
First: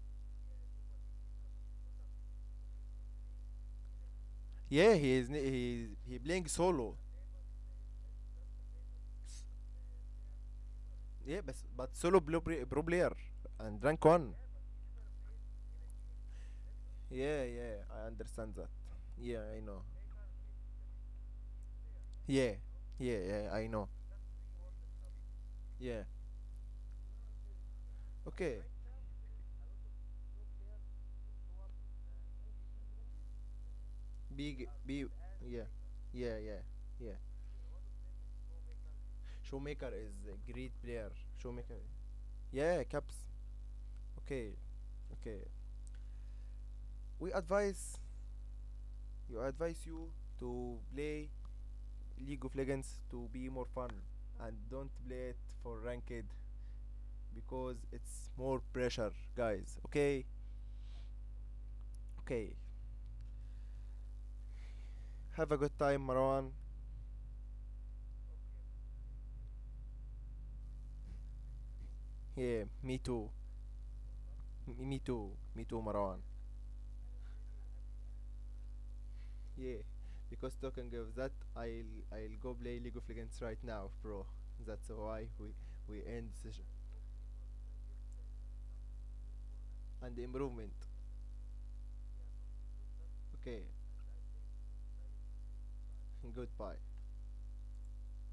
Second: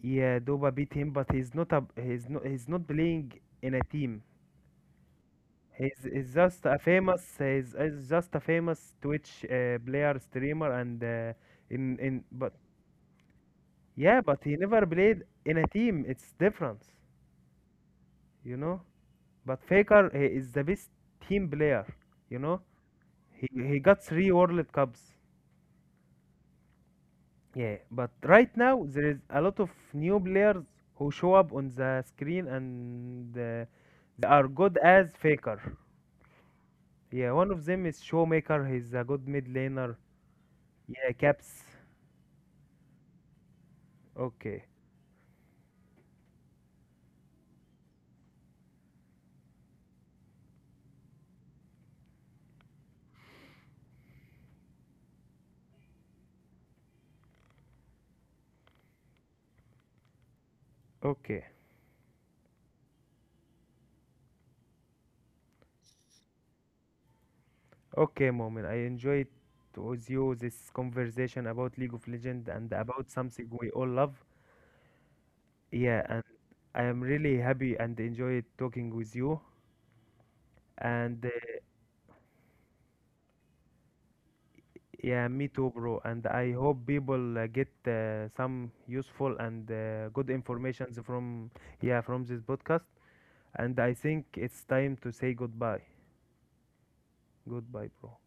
Speaker 2: Yeah, Doba beat him, but he's not playing in a team.
Speaker 1: Yeah, he is,
Speaker 2: He's,
Speaker 1: he
Speaker 2: he's
Speaker 1: playing
Speaker 2: just a
Speaker 1: solo.
Speaker 2: famous he's, he's just a famous Twitch player streamer and
Speaker 1: Yeah, but solo
Speaker 2: in
Speaker 1: pro,
Speaker 2: but
Speaker 1: pro player and rank
Speaker 2: yeah,
Speaker 1: one.
Speaker 2: but he never played in a team. It's different,
Speaker 1: Yeah, yeah, I understand
Speaker 2: you
Speaker 1: that.
Speaker 2: know.
Speaker 1: Yeah, I
Speaker 2: But
Speaker 1: know.
Speaker 2: Faker he is the best team player, you
Speaker 1: Yeah,
Speaker 2: know.
Speaker 1: yeah,
Speaker 2: He
Speaker 1: yeah, I
Speaker 2: he
Speaker 1: know.
Speaker 2: got three World Cups.
Speaker 1: Yeah.
Speaker 2: Yeah, but right
Speaker 1: Okay.
Speaker 2: now there is a lot of new players who show up on the screen and they are
Speaker 1: Big
Speaker 2: good
Speaker 1: big.
Speaker 2: as
Speaker 1: Yeah,
Speaker 2: Faker.
Speaker 1: yeah, yeah, yeah.
Speaker 2: Yeah, one of them is Showmaker. He's a good mid
Speaker 1: Showmaker
Speaker 2: laner.
Speaker 1: is a great player.
Speaker 2: Yeah, Caps.
Speaker 1: Showmaker. Yeah, caps. Okay,
Speaker 2: Okay,
Speaker 1: okay. We advise You advise you to play League of Legends to be more fun and don't play it for ranked because it's more pressure, guys. Okay,
Speaker 2: okay,
Speaker 1: okay. Have a good time, Marwan.
Speaker 2: okay, Moment. I enjoyed with you this conversation about League of Legends
Speaker 1: Yeah,
Speaker 2: and
Speaker 1: me
Speaker 2: about
Speaker 1: too.
Speaker 2: something we all love.
Speaker 1: Me too. Me too, Marwan.
Speaker 2: Yeah, I am really happy and enjoy talking with you.
Speaker 1: Yeah, because talking of that,
Speaker 2: And
Speaker 1: I'll go play League of Legends right now, bro. That's why
Speaker 2: yeah,
Speaker 1: we
Speaker 2: me too, bro.
Speaker 1: end
Speaker 2: And I
Speaker 1: session
Speaker 2: hope people get some useful and
Speaker 1: and
Speaker 2: good
Speaker 1: improvement.
Speaker 2: informations from this podcast.
Speaker 1: Okay,
Speaker 2: And I think it's time to say goodbye.
Speaker 1: goodbye.
Speaker 2: Goodbye, bro.